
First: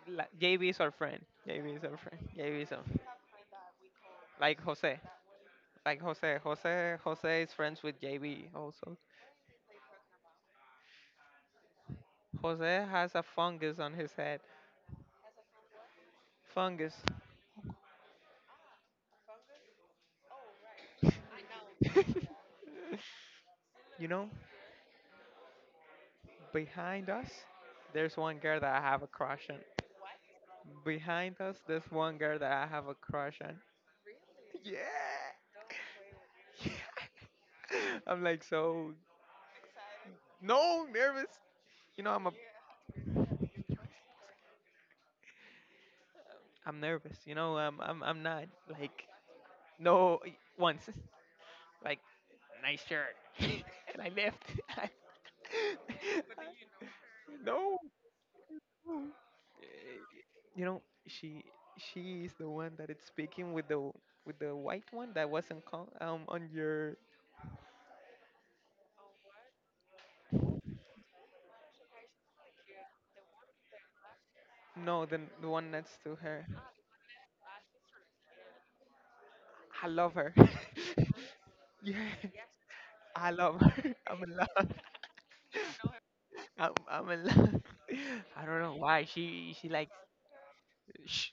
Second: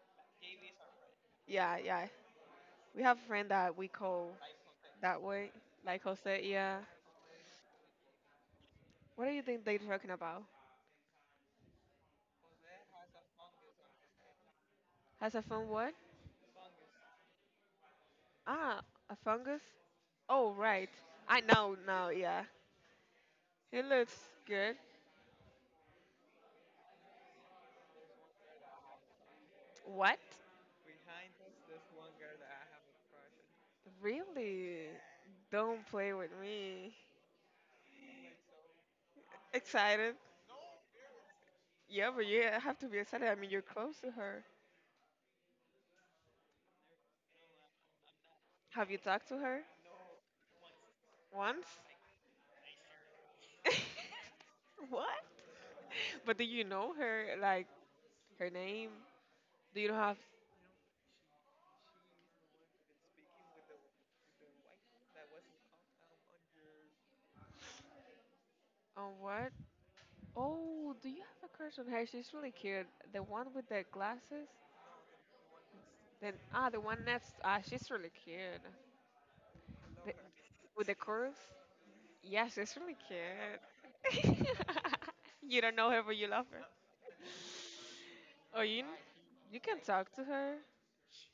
A: Like, JB is our friend. JB
B: Yeah,
A: is our
B: yeah.
A: friend. JB is our friend.
B: We have a friend that we call
A: Like Jose,
B: that way,
A: like
B: like
A: Jose,
B: Jose. Yeah.
A: Jose, Jose is friends with JB also.
B: What do you think they're talking about?
A: Jose has a fungus on his head.
B: Has a fun what?
A: Fungus.
B: Ah, a fungus. Oh, right. I know now. Yeah. He
A: you
B: looks
A: know,
B: good.
A: behind us, there's one girl that I have a crush on.
B: What?
A: Behind us, there's one girl that I have a crush on. Yeah.
B: Really? Don't play with me.
A: I'm like so
B: Excited.
A: no nervous. You
B: Yeah,
A: know,
B: but
A: I'm a
B: you have to be excited. I mean, you're close to her.
A: I'm nervous. I'm not
B: Have you
A: like
B: talked to her
A: no once.
B: once?
A: Like nice shirt, and I left.
B: What? But do you know her? Like
A: No,
B: her name?
A: no.
B: Do you have?
A: You know she she is the one that is speaking with the white one that wasn't call, on your
B: Oh, what? Oh, do you have a crush on her? She's really cute. The one with the glasses.
A: no the one next to
B: Then
A: her.
B: the one next. Ah, she's really cute.
A: I
B: The,
A: love her.
B: with the curves.
A: Yeah,
B: Yeah, she's really
A: I love her. I'm in
B: cute.
A: love.
B: You don't know her, but you love her.
A: I'm in love. I don't
B: Oh,
A: know
B: you,
A: why she
B: you
A: she
B: can
A: likes
B: talk to her.
A: shh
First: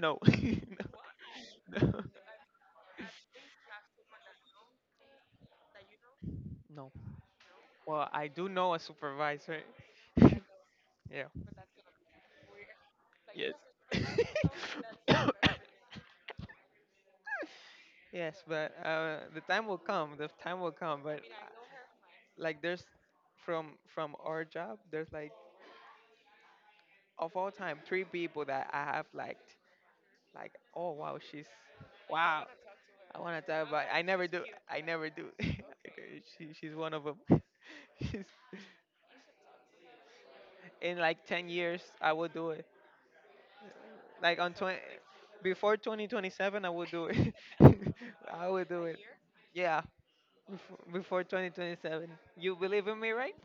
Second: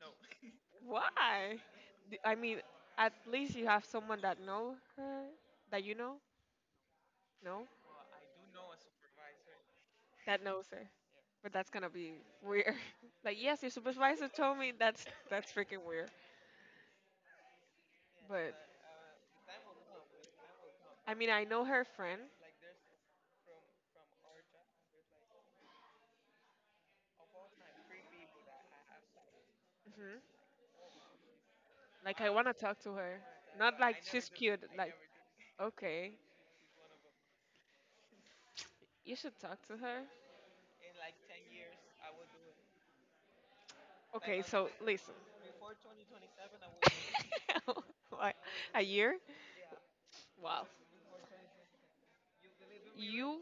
A: no no
B: Why?
A: no
B: I mean, at least you have someone that know her, that you know,
A: no.
B: no,
A: Well, I do know a supervisor.
B: that knows her.
A: Yeah.
B: But that's gonna be weird. Like, yes, your supervisor told me that's freaking weird.
A: Yes,
B: But
A: but the time will come. The time will come.
B: I
A: But
B: mean, I know her friend.
A: like, there's from our job, there's like of all time three people that I have liked.
B: hmm
A: Like, oh wow, she's
B: Like, I
A: wow.
B: wanna talk to her.
A: Wanna. T-
B: Not like
A: never
B: she's
A: do.
B: cute.
A: I
B: Like,
A: never do.
B: okay,
A: She's one of them. she's,
B: you should talk to her.
A: in like 10 years, I will do it. Like
B: Okay,
A: on
B: so
A: 20,
B: listen.
A: before 2027, I would do it.
B: What?
A: I would,
B: A year?
A: yeah,
B: Wow.
A: before 2027. You believe in me, right?
B: You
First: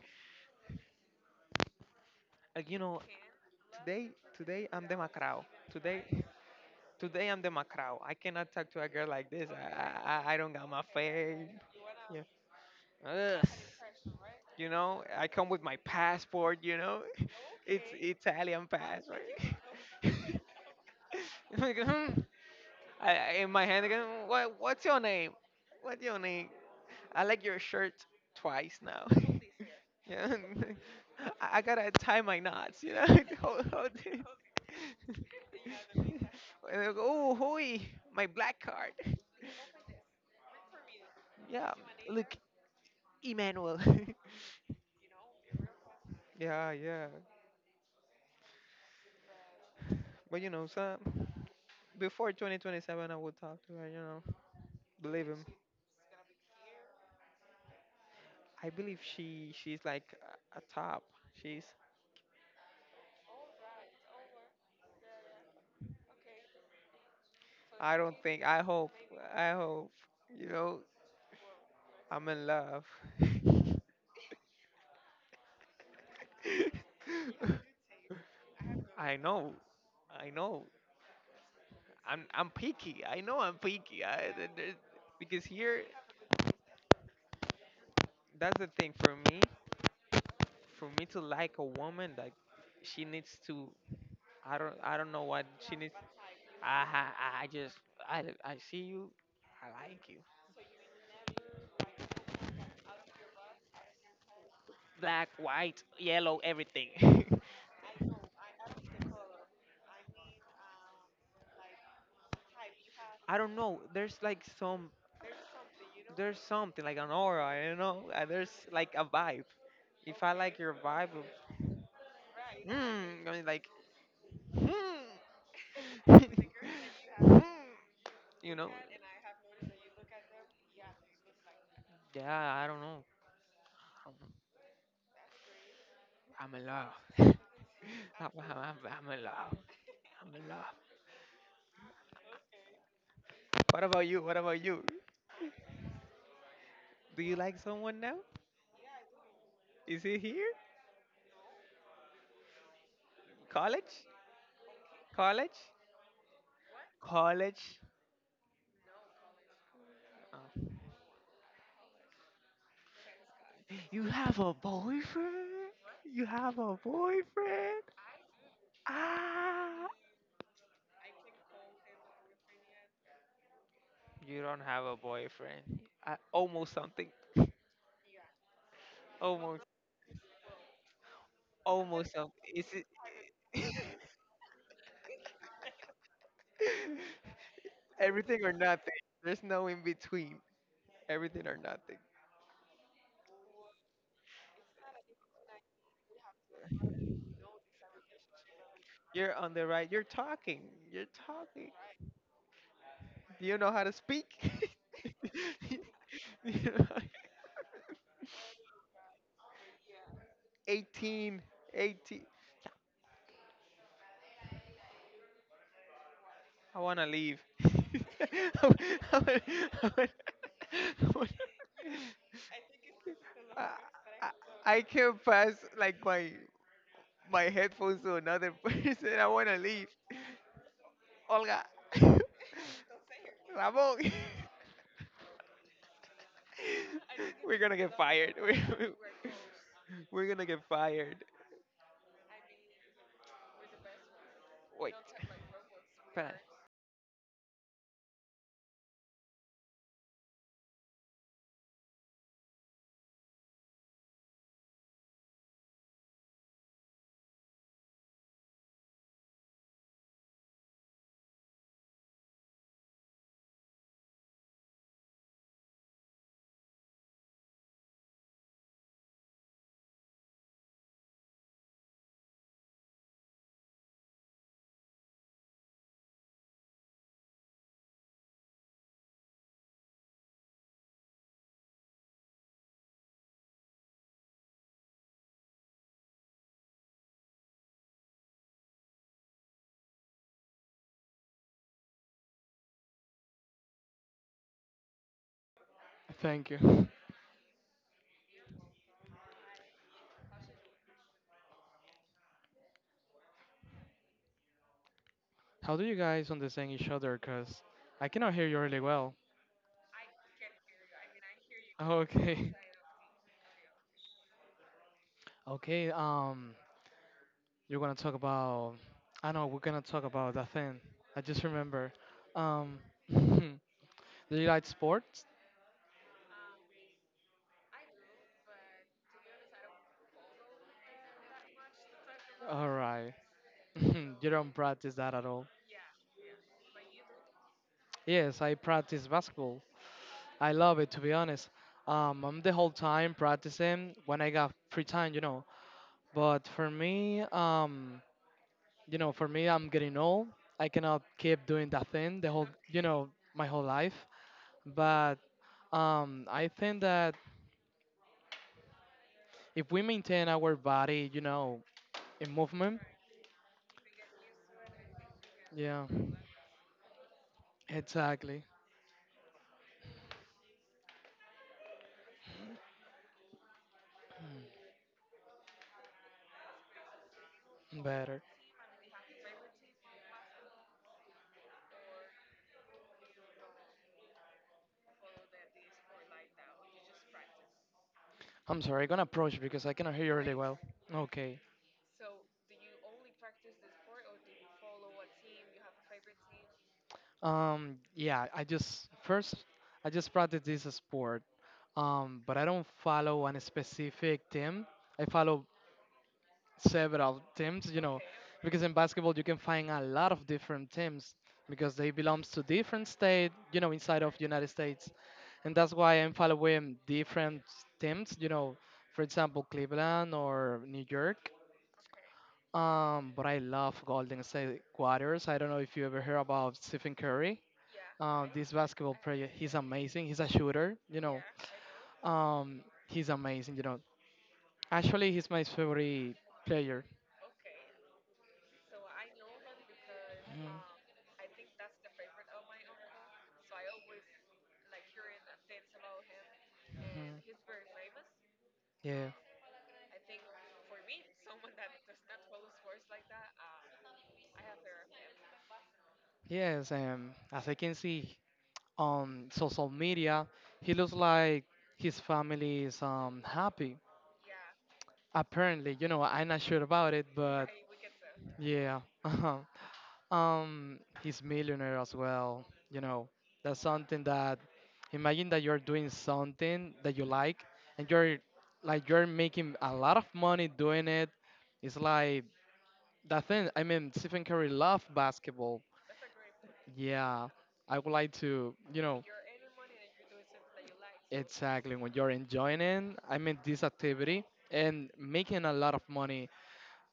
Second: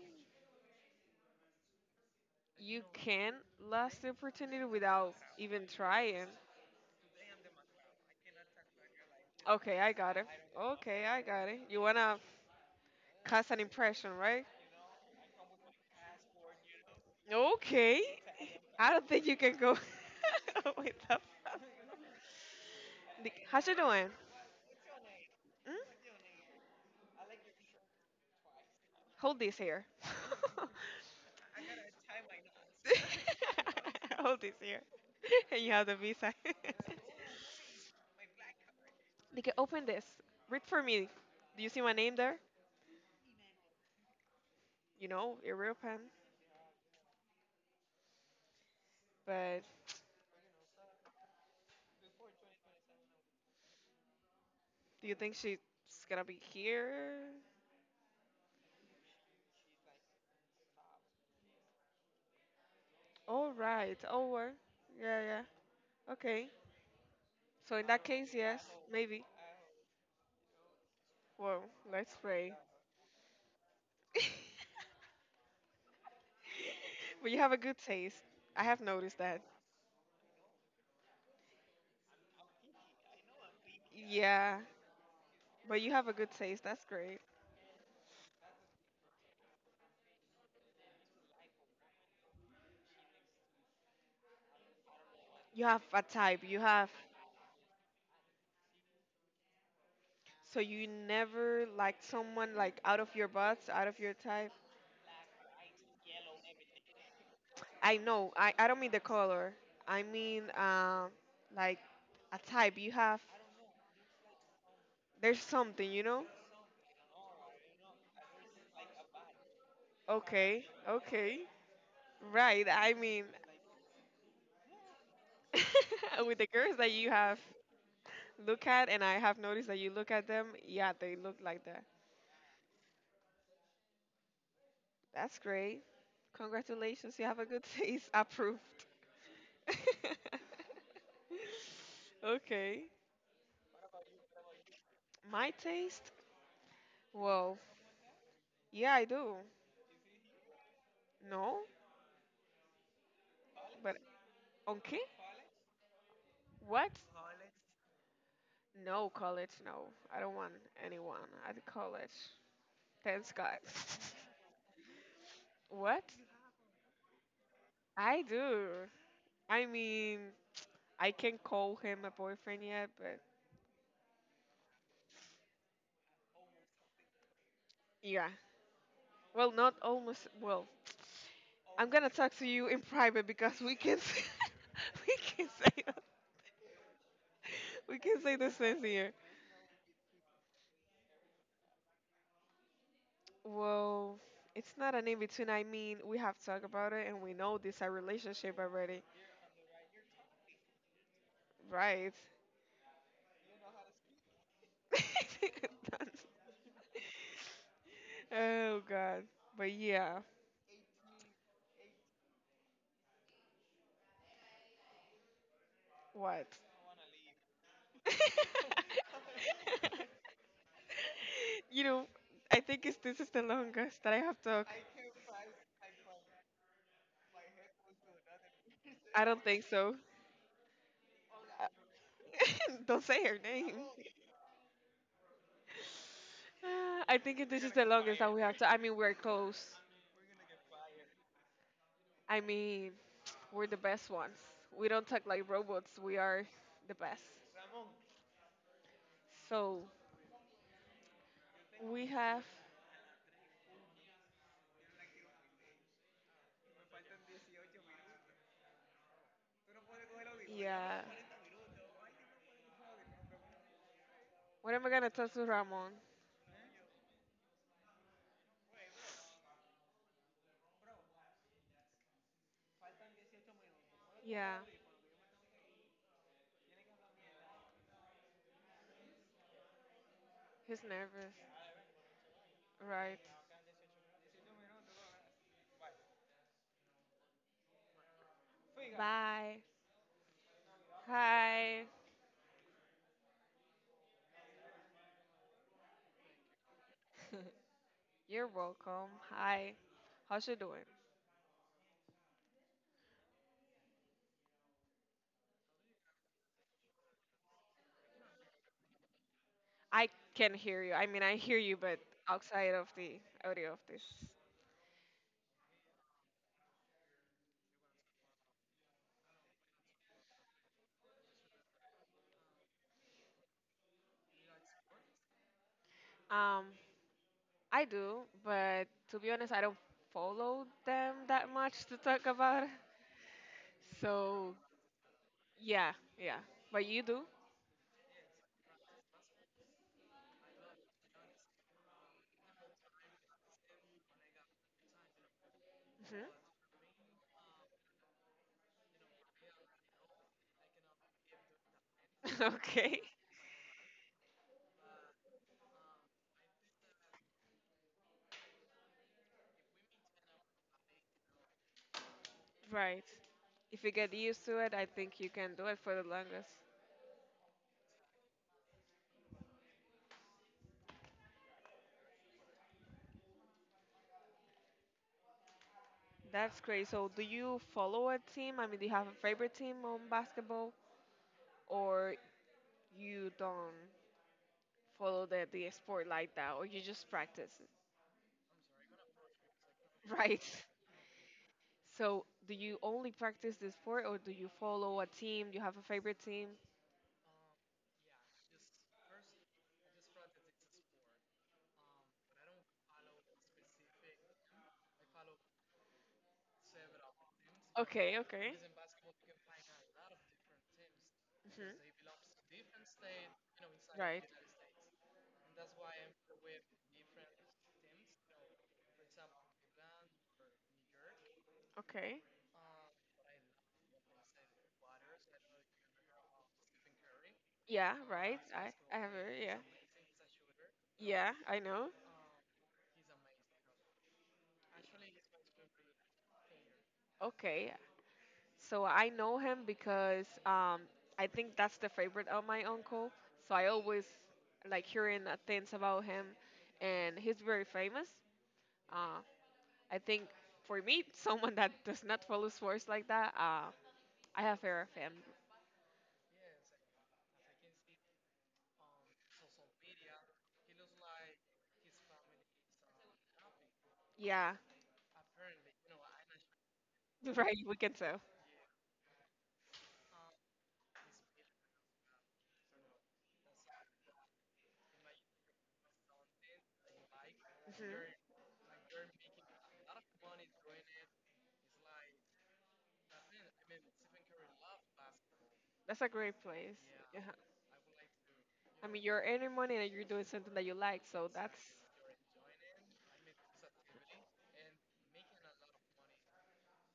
A: Uh, you
B: You
A: know,
B: can last
A: today,
B: the opportunity
A: today I'm the
B: without
A: macrao.
B: even
A: Today,
B: trying.
A: today I'm the macrao. I cannot talk to a girl like this.
B: Okay, I got
A: I,
B: it.
A: I, I don't got my
B: Okay, I
A: face.
B: got it. You wanna
A: Ugh.
B: cast an impression, right?
A: I come with my passport.
B: Okay.
A: Italian
B: I don't
A: passport.
B: think you can go with that.
A: Like, hmm.
B: The-
A: In my
B: How's you
A: hand again.
B: doing?
A: What's your name? What's
B: Hmm?
A: your name? I like your shirt twice now.
B: Hold this here.
A: Yeah, I gotta tie my knots. Hold it.
B: Hold this here. And you have the visa.
A: And I go, oh, hoi, my black card.
B: They can open this. Read for me. Do you
A: Yeah,
B: see my name
A: look,
B: there?
A: Emmanuel.
B: You know, European.
A: yeah, yeah.
B: But
A: But so before 2027, I would talk to her.
B: do you
A: Believe
B: think
A: him.
B: she's gonna be here?
A: I believe she's like a top. She's.
B: All right, over. Yeah, yeah. Okay. So in
A: I
B: that
A: don't
B: case,
A: think.
B: yes,
A: I hope.
B: maybe.
A: I hope. You know,
B: Well, let's
A: I'm in
B: pray.
A: love.
B: But you have a good taste. I have
A: I
B: noticed that.
A: know. I know. I'm picky. I know I'm picky.
B: Yeah,
A: Because
B: but
A: here,
B: you have a good taste. That's great.
A: that's the thing for me. For me to like a woman, like she needs to. I don't know what
B: You
A: she
B: have
A: needs.
B: a type. You
A: I
B: have.
A: ha- I just I see you. I like you.
B: So you never liked someone like out of your butts, out of your type.
A: Black, white, yellow, everything.
B: I know. I don't mean the color. I mean like a type. You have.
A: I don't know. There's like some
B: There's something, you know.
A: there's something like an aura. I don't know. There's like a vibe. If I like
B: Okay,
A: your vibe, of,
B: okay. Right. I mean,
A: I mean like, mm,
B: with the girls that you have
A: you
B: look
A: know.
B: at, and I have noticed that you look at them, yeah, they look like that.
A: Yeah, I don't know. I'm
B: That's great.
A: I'm in love.
B: Congratulations. You
A: I'm,
B: have a good taste. Approved.
A: I'm in love. I'm in love.
B: Okay.
A: What about you? What about you?
B: My taste?
A: Do you
B: Well,
A: like someone now?
B: yeah, I do.
A: Is he here?
B: No, but
A: College?
B: okay.
A: College?
B: What?
A: College?
B: No, college, no. I don't want
A: Oh.
B: anyone at college. Thanks God.
A: You have a boyfriend?
B: What?
A: You have a boyfriend?
B: I do. I
A: Ah!
B: mean, I can't call him a boyfriend yet, but
A: You don't have a boyfriend. Almost something.
B: yeah. Well,
A: Almost.
B: not almost. Well, I'm gonna
A: Almost something.
B: talk to
A: Is
B: you in
A: it?
B: private because we can say, we can say we can say
A: Everything
B: the
A: or
B: same
A: nothing.
B: here.
A: There's no in between. Everything or nothing.
B: Well, it's not an in between. I mean, we have talked about it and we know this a relationship already,
A: You're on the right. You're talking. You're talking.
B: right?
A: Do you know how to speak? Do you know how—
B: Oh God. But yeah,
A: 18, 18.
B: what?
A: I want to leave. I wanna- I wanna- I wanna- I, wanna-
B: You know, I think this is the
A: I
B: longest that I have talked.
A: I can't pass like my headphones to another person.
B: I
A: I
B: don't
A: want to
B: think
A: leave.
B: so.
A: Olga.
B: Don't say her name.
A: Ramon.
B: Ah, I think
A: We're
B: this is
A: gonna
B: the
A: get
B: longest that
A: fired.
B: we
A: We're,
B: have to. I mean, we're close.
A: we're gonna get fired.
B: I mean, we're the best ones. We
A: Wait.
B: don't talk like robots. We
A: Espera.
B: are the best. So we have. Yeah. What am I gonna tell to Ramon? Yeah, he's nervous. Right. Bye. Hi.
A: Thank you.
B: You're welcome. Hi. How's you doing?
A: How do you guys understand each other? Cause I cannot hear you really well.
B: I can hear you. I mean, I hear you, but
A: Okay.
B: outside of the audio of this.
A: Okay. You're gonna talk about. I know we're gonna talk about that thing. I just remember. Um, do you like sports?
B: Um, I do, but to be honest, I don't follow them that much to talk about.
A: All right. You don't
B: So,
A: practice that at all.
B: yeah, yeah. But you do?
A: Yes, I practice basketball. I love it, to be honest. I'm the whole time practicing when I got free time. But
B: Hmm.
A: for me, for me, I'm getting old. I cannot keep doing that thing the whole, you
B: Okay.
A: know, my whole life. But I think that if we maintain our body, in movement,
B: Right. If you get used to it, I think you can do it
A: yeah,
B: for the longest.
A: exactly,
B: That's great. So, do you follow a
A: better.
B: team? I mean, do you have a favorite team on basketball or you don't follow the sport like that or you just practice it,
A: I'm sorry, I'm gonna approach because I cannot hear you really
B: right?
A: well. Okay.
B: So do you only practice the sport or do you follow a team? Do you have a favorite team?
A: Yeah, I just practice this sport, but I don't follow any specific team. I follow several teams,
B: Okay, okay.
A: because in basketball you can find a lot of different teams because they
B: Mhm.
A: belongs to different state, inside of
B: Right.
A: United States. And that's why I'm following different teams, for example, Cleveland or New York.
B: Okay.
A: But I love Golden State Warriors. I don't know if you ever heard about Stephen Curry.
B: Yeah,
A: Uh,
B: right.
A: this
B: I,
A: basketball
B: I have
A: player,
B: it,
A: he's
B: yeah.
A: amazing. He's a shooter.
B: Yeah, I know.
A: Um, he's amazing. Actually, he's my favorite player.
B: Okay. So I know him because
A: Mhm.
B: I think that's the favorite of my uncle. So I always like hearing things about him, and
A: Mhm.
B: he's very famous.
A: Yeah,
B: Um, I think for me, someone that does not follow sports like that, I have fear of him.
A: yes, as I can see on social media, he looks like his family is happy.
B: Yeah,
A: Apparently, I'm not sure about it, but
B: right. We can tell.
A: yeah, uh-huh. He's millionaire as well. That's something that imagine that you're doing something that you like, and you're
B: Hmm.
A: like you're making a lot of money doing it. It's like that thing. I mean, Stephen Curry loved basketball.
B: That's a great place. Yeah.
A: Yeah, I would like to,
B: I mean, you're earning money and you're doing something that you like, so that's
A: exactly, when you're enjoying it. I mean, this activity and making a lot of money.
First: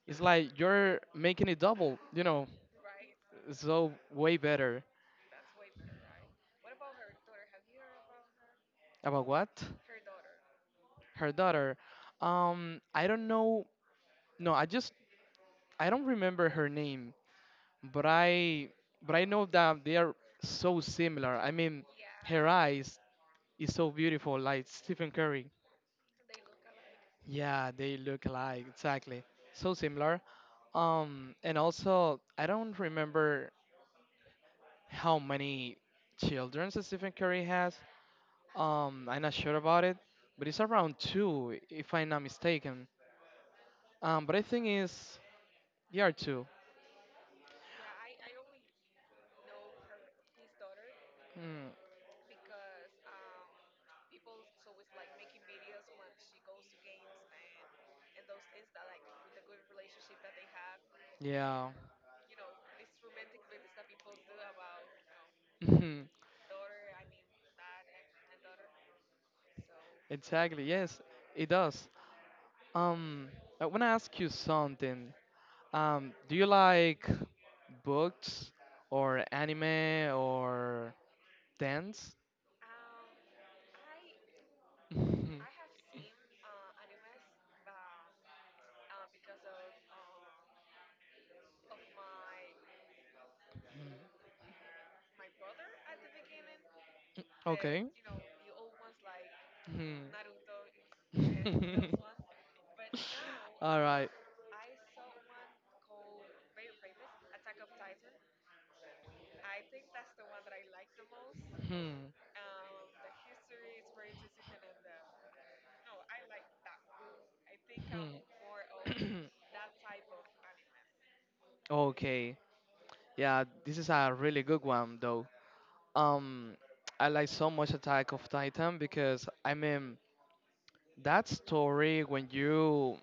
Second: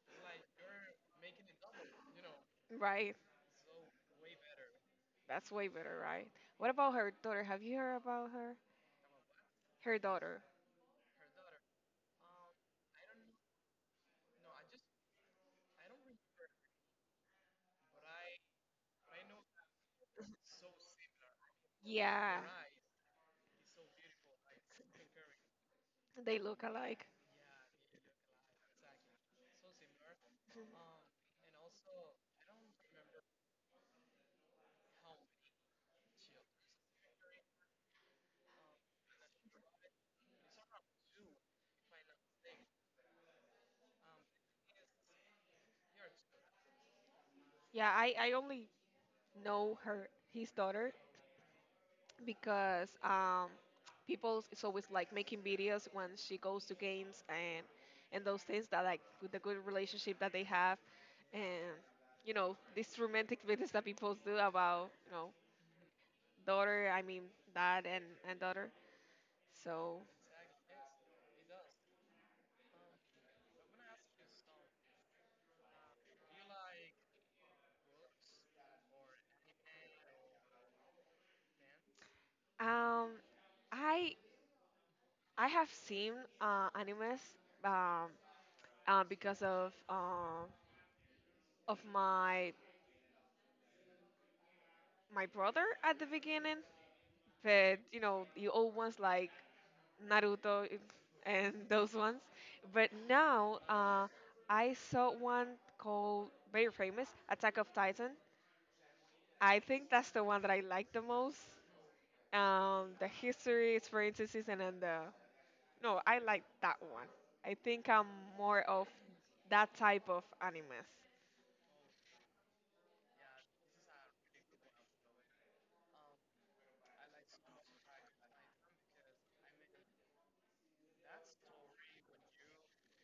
A: It's like you're making it double,
B: right.
A: so way better.
B: That's way better, right? What about her daughter? Have you heard about her?
A: About what?
B: Her daughter.
A: Her daughter. I don't know. No, I don't remember her name, but I know that they are so similar. I mean,
B: Yeah,
A: her eyes is so beautiful, like Stephen Curry.
B: they look alike.
A: Yeah, they look alike, exactly. So similar. And also, I don't remember how many children Stephen Curry has. I'm not sure about it, but it's around two, if I'm not mistaken. But I think it's they are two.
B: Yeah, I only know her his daughter
A: Mm,
B: because people is always like making videos when she goes to games and those things that like with the good relationship that they have
A: yeah,
B: and you know these romantic videos that people do about you know daughter I mean dad and daughter so
A: exactly. Yes, it does. Um, I wanna ask you something. Do you like books or anime or dance?
B: um I I have seen animes um, because of my my brother at the beginning
A: Mm,
B: but
A: okay.
B: you know you always like
A: Mhm.
B: Naruto if- and those ones. But now
A: All right.
B: I saw one called very famous Attack of Titan. I think that's the one that I like the most.
A: Hmm.
B: The history, experiences, and then the no, I like that one. I think I'm more of
A: Hmm.
B: that type of animes.
A: Okay. Yeah, this is a really good one though. Um, I like so much Attack of Titan, because I mean that story when you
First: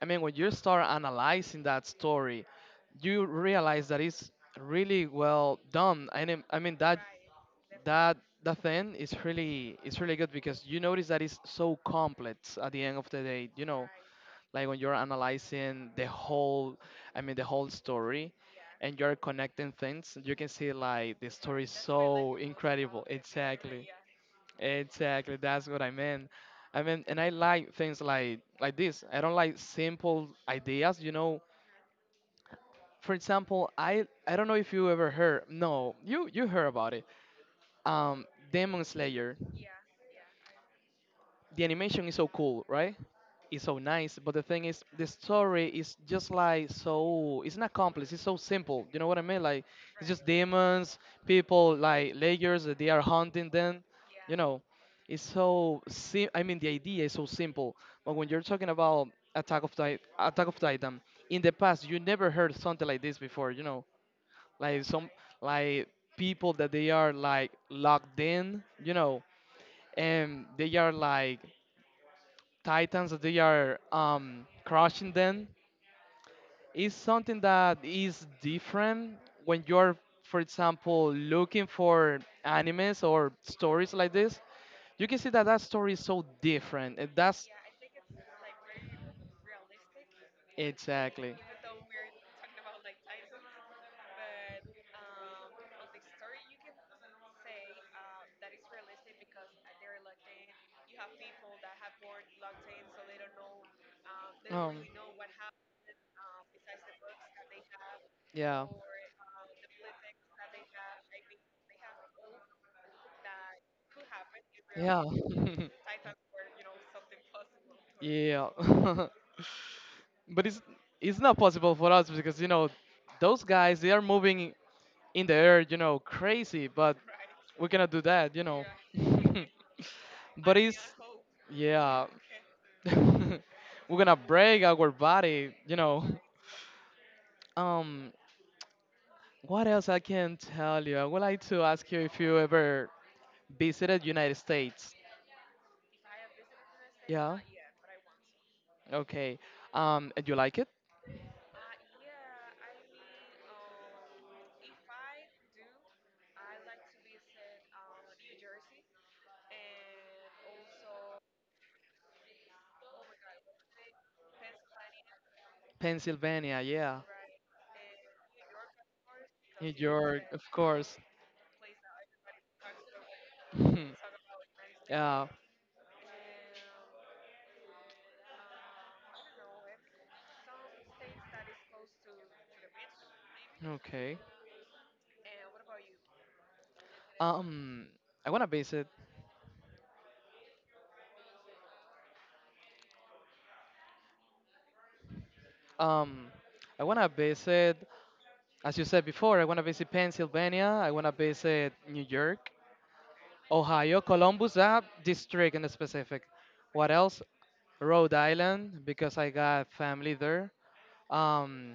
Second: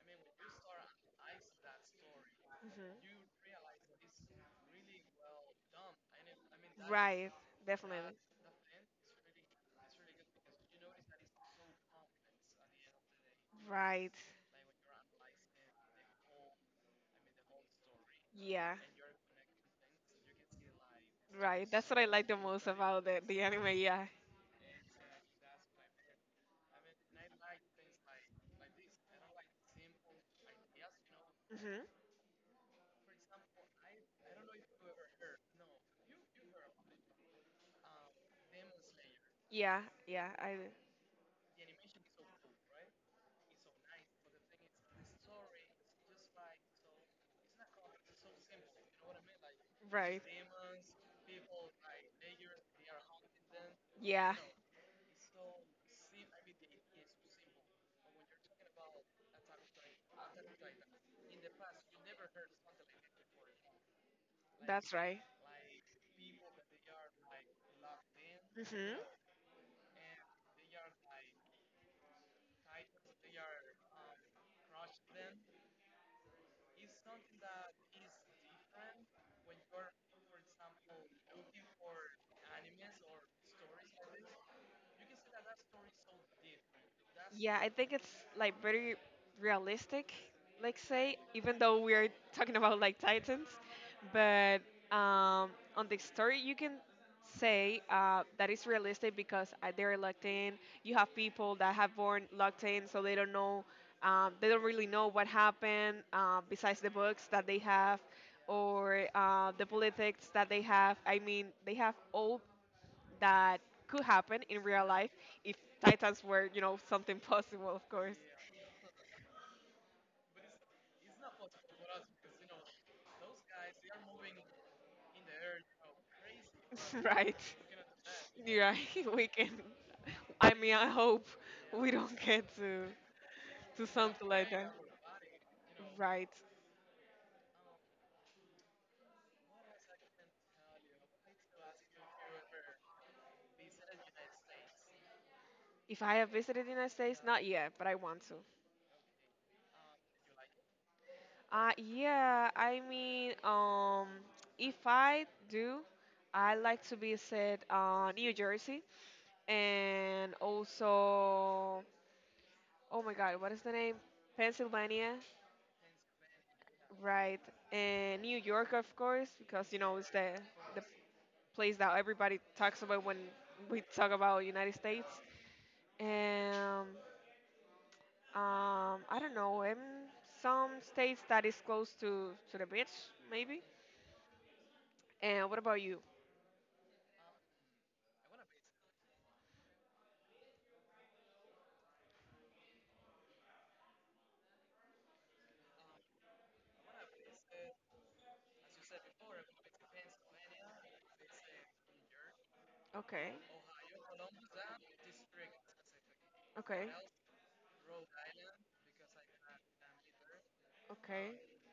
A: I mean, when you start analyzing that story,
B: Mhm.
A: you realize that it's really well done. I mean that
B: Right, definitely.
A: that that thing is really good because you notice that it's so complex at the end of the day.
B: Right.
A: Like when you're analyzing the whole, I mean, the whole story,
B: Yeah.
A: and you're connecting things, you can see like the story
B: Right.
A: is
B: That's what I like
A: so
B: the most about
A: incredible.
B: the anime.
A: Exactly.
B: Yeah.
A: Exactly, that's what I meant. I mean, and I like things like this. I don't like simple ideas.
B: Mhm.
A: For example, I don't know if you ever heard. No, you heard about it. Um, Demon Slayer.
B: Yeah, yeah, I
A: The animation is so cool, right? It's so nice, but the thing is, the story is just like so. It's not complex. It's so simple. You know what I mean? Like, it's
B: right.
A: just demons, people like layers that they are hunting them. You
B: Yeah,
A: know, it's so. I mean, the idea is so simple. But when you're talking about Attack of Titan, in the past you never heard something like this before. Like
B: that's
A: some
B: right.
A: like people that they are like locked in.
B: Mhm.
A: And they are like titans that they are crushing them, is something that is different when you're, for example, looking for animes or stories like this, you can see that that story is so different, and that's
B: Yeah, I think it's like very realistic, like say,
A: exactly.
B: even though we are talking about like Titans, but um, on the story you can say that it's realistic because they're locked in. You have people that have born locked in, so they don't know, they don't
A: um
B: really know what happened besides the books that they have
A: yeah,
B: or the politics that they have. I mean, they have all that could happen in real
A: yeah,
B: life if titans were you know something possible of course.
A: yeah, but it's not possible for us, because those guys they are moving in the air, crazy, but
B: Right.
A: we cannot do that.
B: Yeah. We can. I
A: But
B: mean
A: it's,
B: I hope we
A: yeah,
B: don't get to
A: we're gonna
B: something like
A: break
B: that.
A: our body
B: Right.
A: um what else I can tell you. I would like to ask you if you ever visited United States.
B: If I have visited the United States
A: Yeah,
B: not yet but I want to.
A: okay. And you like it?
B: Yeah I mean if I do I like to visit New Jersey and also oh my god what is the name Pennsylvania.
A: Pennsylvania, yeah.
B: Right. And New York, of course,
A: New
B: because you know it's
A: York, of
B: the
A: course.
B: place that everybody talks about when we
A: Hmm.
B: talk about United States.
A: Yeah.
B: And I don't know, in some states that is close to the beach, maybe.
A: Okay.
B: And what about you?
A: Um, I wanna visit. Um, I wanna visit. As you said before, I wanna visit Pennsylvania. I wanna visit New York,
B: Okay.
A: Ohio, Columbus, that district in the specific.
B: Okay.
A: What else? Rhode Island, because I got family there.
B: Okay.
A: Um,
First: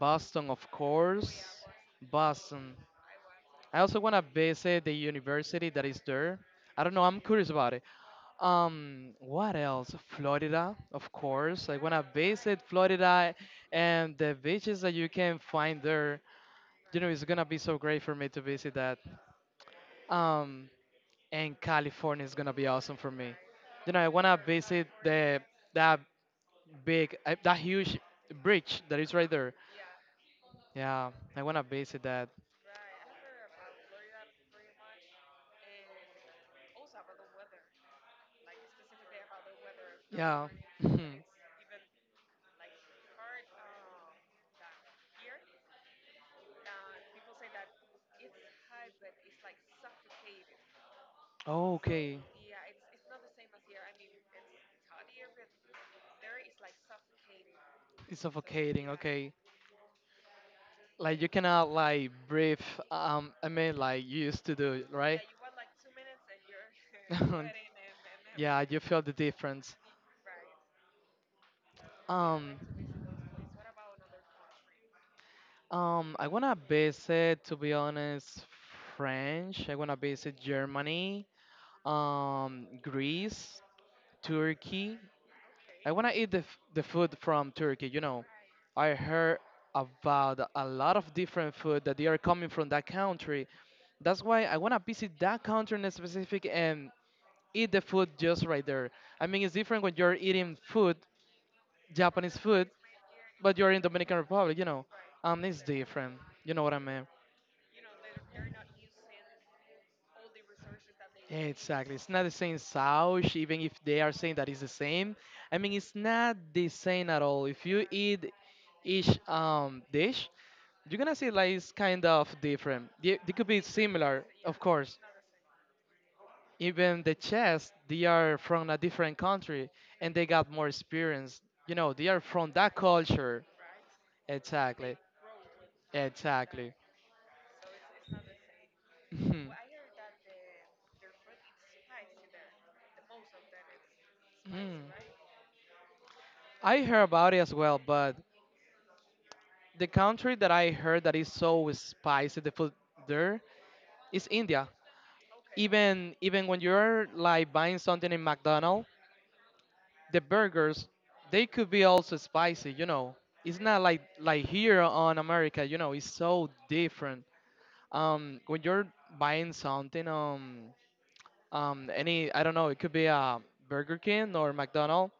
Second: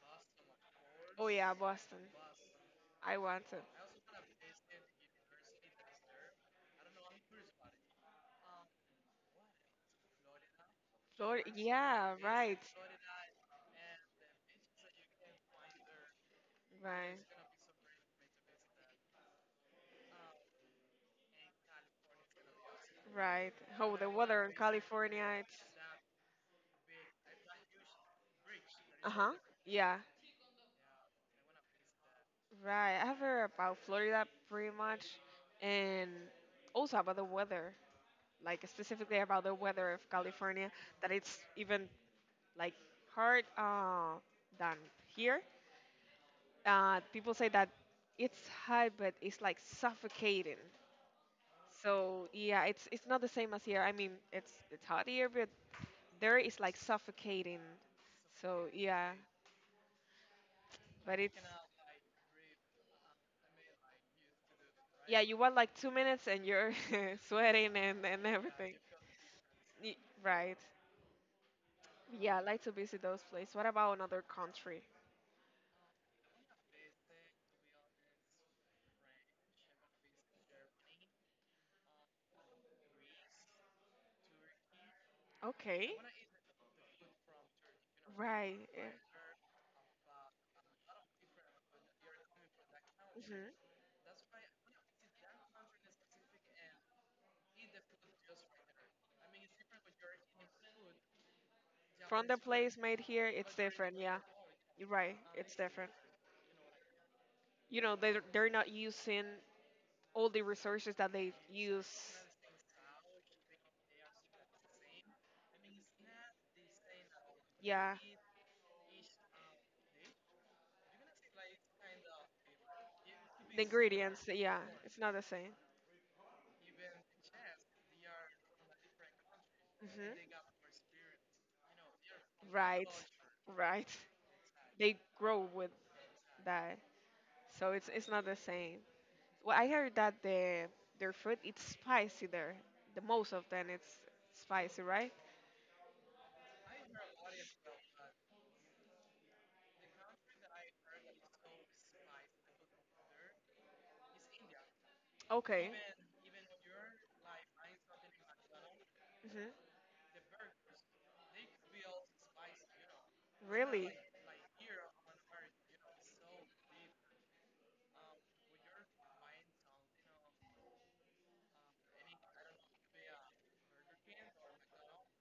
A: Boston, of course.
B: Oh yeah, Boston.
A: Boston.
B: I want to.
A: I also wanna visit the university that is there. I don't know. I'm curious about it. What else? Florida, of
B: Florida.
A: course. I wanna
B: Yeah. Right.
A: visit Florida and the beaches that you can find there. It's
B: Right.
A: gonna be so great for me to visit that. Um, and California is gonna be awesome for me.
B: Right. Oh,
A: I
B: the
A: wanna
B: weather in
A: visit
B: California,
A: the
B: it's
A: that big, that huge bridge that
B: Uh
A: is right
B: huh.
A: there.
B: Yeah.
A: Yeah, I wanna visit that.
B: Right. I've heard about Florida pretty much, and also about the weather, like specifically about the weather of
A: Yeah.
B: California, that it's even like hard than here. People say that it's hot, but it's like suffocating.
A: Oh, okay.
B: So yeah, it's not the same as here. I mean, it's hot here, but there is like suffocating.
A: It's
B: So
A: suffocating.
B: yeah,
A: Okay.
B: but
A: Like, you
B: it's.
A: cannot like breathe. I mean, like you used to do,
B: Yeah,
A: right?
B: you want like 2 minutes and you're sweating and
A: Yeah,
B: everything.
A: you feel the difference.
B: Y- Right. Yeah, I
A: Um,
B: like to visit those places. What about another country?
A: I wanna visit, to be honest, French. I wanna visit Germany, Greece, Turkey.
B: Okay.
A: I wanna eat the food from Turkey.
B: Right.
A: I heard about a lot of different food that they are coming from that country.
B: Mm-hmm.
A: That's why I wanna visit that country in specific and eat the food just right there. I mean, it's different when you're eating food,
B: From
A: Japanese
B: the
A: food,
B: place made here, it's
A: but you're in
B: different.
A: Dominican
B: Yeah.
A: Republic.
B: You're right.
A: Um,
B: It's
A: it's
B: different.
A: different. You know what I mean?
B: You know, they're not using all the resources that they use.
A: Exactly. It's not the same sauce, even if they are saying that it's the same. I mean, it's not the same at all. If you
B: Yeah.
A: eat each dish, you're gonna see like it's kind of different. They could
B: The
A: be
B: ingredients.
A: similar,
B: Yeah.
A: of
B: It's
A: course,
B: not the same.
A: even the chess. They are from a different country, and they
B: Hmm.
A: got more experience. They are from that
B: Right,
A: culture,
B: right. They
A: exactly.
B: grow with
A: Exactly.
B: that, so it's not the same.
A: Mhm.
B: Well, I heard that the their food it's spicy there. The most of them it's spicy,
A: Mm.
B: right?
A: I heard about it as well, but the country that I heard that is so spicy, the food there, is India.
B: Okay.
A: Even when you're like buying something in McDonald's,
B: Hmm.
A: the burgers, they could be also spicy. It's Not
B: Really?
A: like here on America. It's so different. When you're buying something, any, I don't know, it could be a Burger King or McDonald's,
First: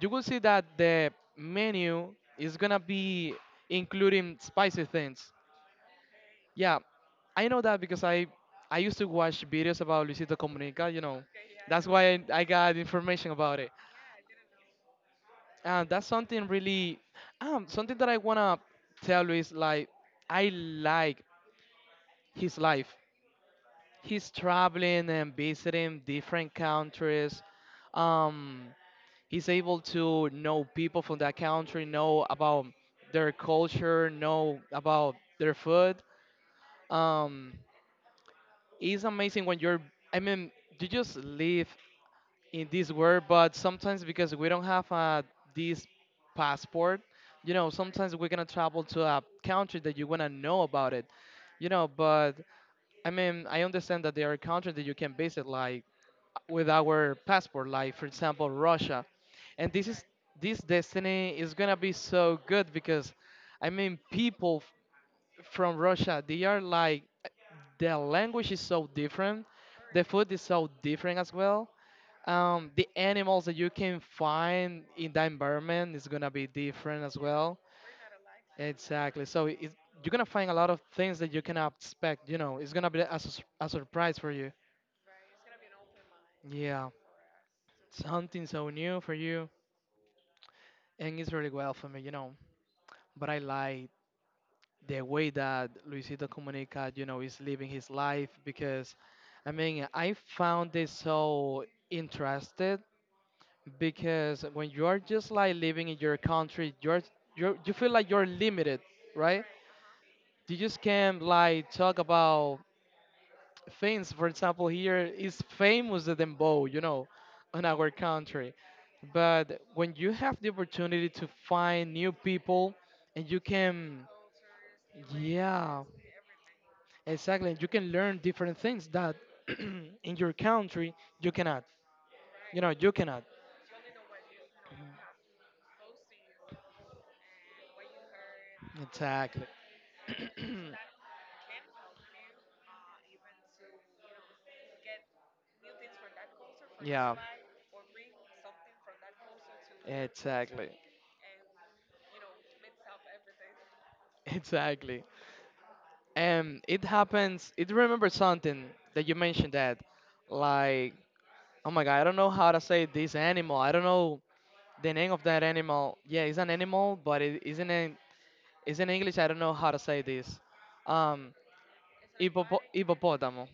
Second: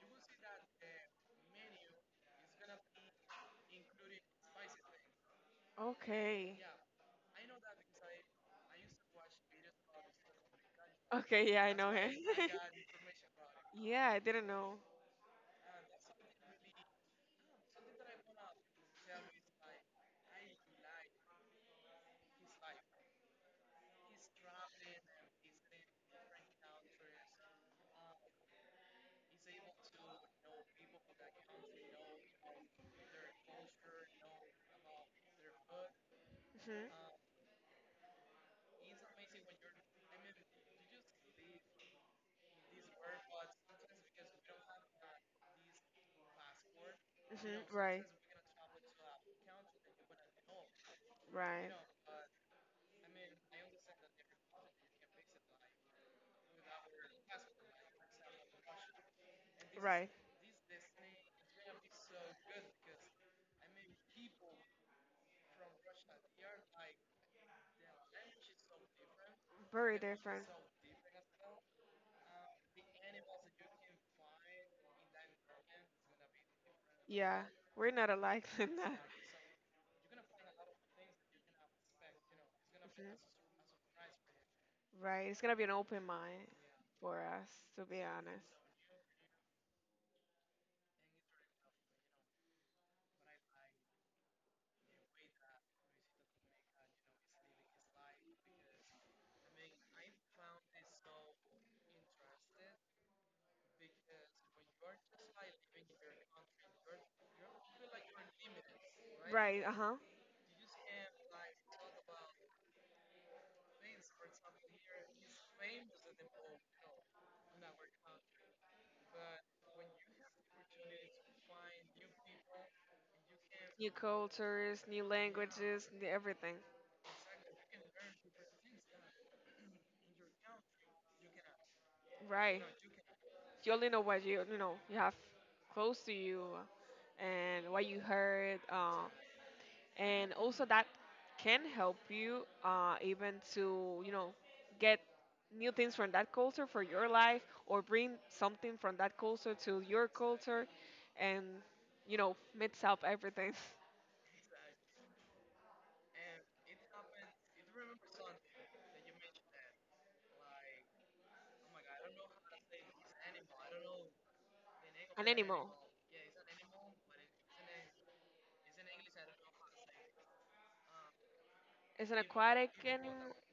A: you will see that the menu is gonna be including spicy things.
B: Okay.
A: Yeah, I know that because I used to watch videos about Luisito Comunica.
B: Okay, yeah, I
A: That's
B: know him.
A: why I got information about it.
B: Yeah, I didn't know.
A: And that's something really, something that I wanna tell you is like I like his life. He's traveling and visiting different countries. Um, he's able to know people from that country, know about their culture, know about their food.
B: Hmm.
A: Um, it's amazing when I mean, you just live in this world, but sometimes because we don't have this passport, you
B: Hmm.
A: know,
B: Right.
A: sometimes we're gonna travel to a country that you wanna know about it, you
B: Right.
A: know, but I mean, I understand that there are countries that you can visit, like with our passport, like for example Russia, and
B: Right.
A: this destiny is gonna be so good because, I mean, people from Russia they are like the language is so different,
B: Very
A: the food is
B: different.
A: so different as well. The animals that you can find in the environment is gonna be different as
B: Yeah,
A: well.
B: we're not alike in that.
A: Exactly. So you're gonna find a lot of things that you cannot expect. You know, it's gonna be
B: Mhm.
A: a surprise for you.
B: Right. It's gonna be an open mind
A: Yeah,
B: for us, to be
A: something
B: honest.
A: so new for you. And it's really well for me, you know. But I like the way that Luisito Comunica, you know, is living his life because, I mean, I found it so interested because when you're just like living in your country, you feel like you're limited, right?
B: Right, uh huh.
A: You just can't like talk about things. For example, here is famous the dembow, you know, in our country. But when you have the opportunity to find new people and you
B: New
A: can,
B: cultures, new
A: yeah,
B: languages, new everything.
A: exactly, you can learn different things that in your country you cannot. You
B: Right.
A: know, you cannot.
B: You only know what you know you have close to you, and what you heard,
A: Exactly.
B: and also that can help you even to you know get new things from that culture for your
A: Yeah.
B: life or bring something from that culture to your culture,
A: Exactly.
B: and you know mix up everything.
A: Exactly. And it happens, it remembers something that you mentioned that, like, oh my god, I don't know how to say this animal. I don't know the name of
B: An
A: that
B: animal.
A: animal. Yeah, it's an animal, but it isn't it's in English. I don't know how to say this. Um,
B: It's an aquatic animal.
A: hippopotamo.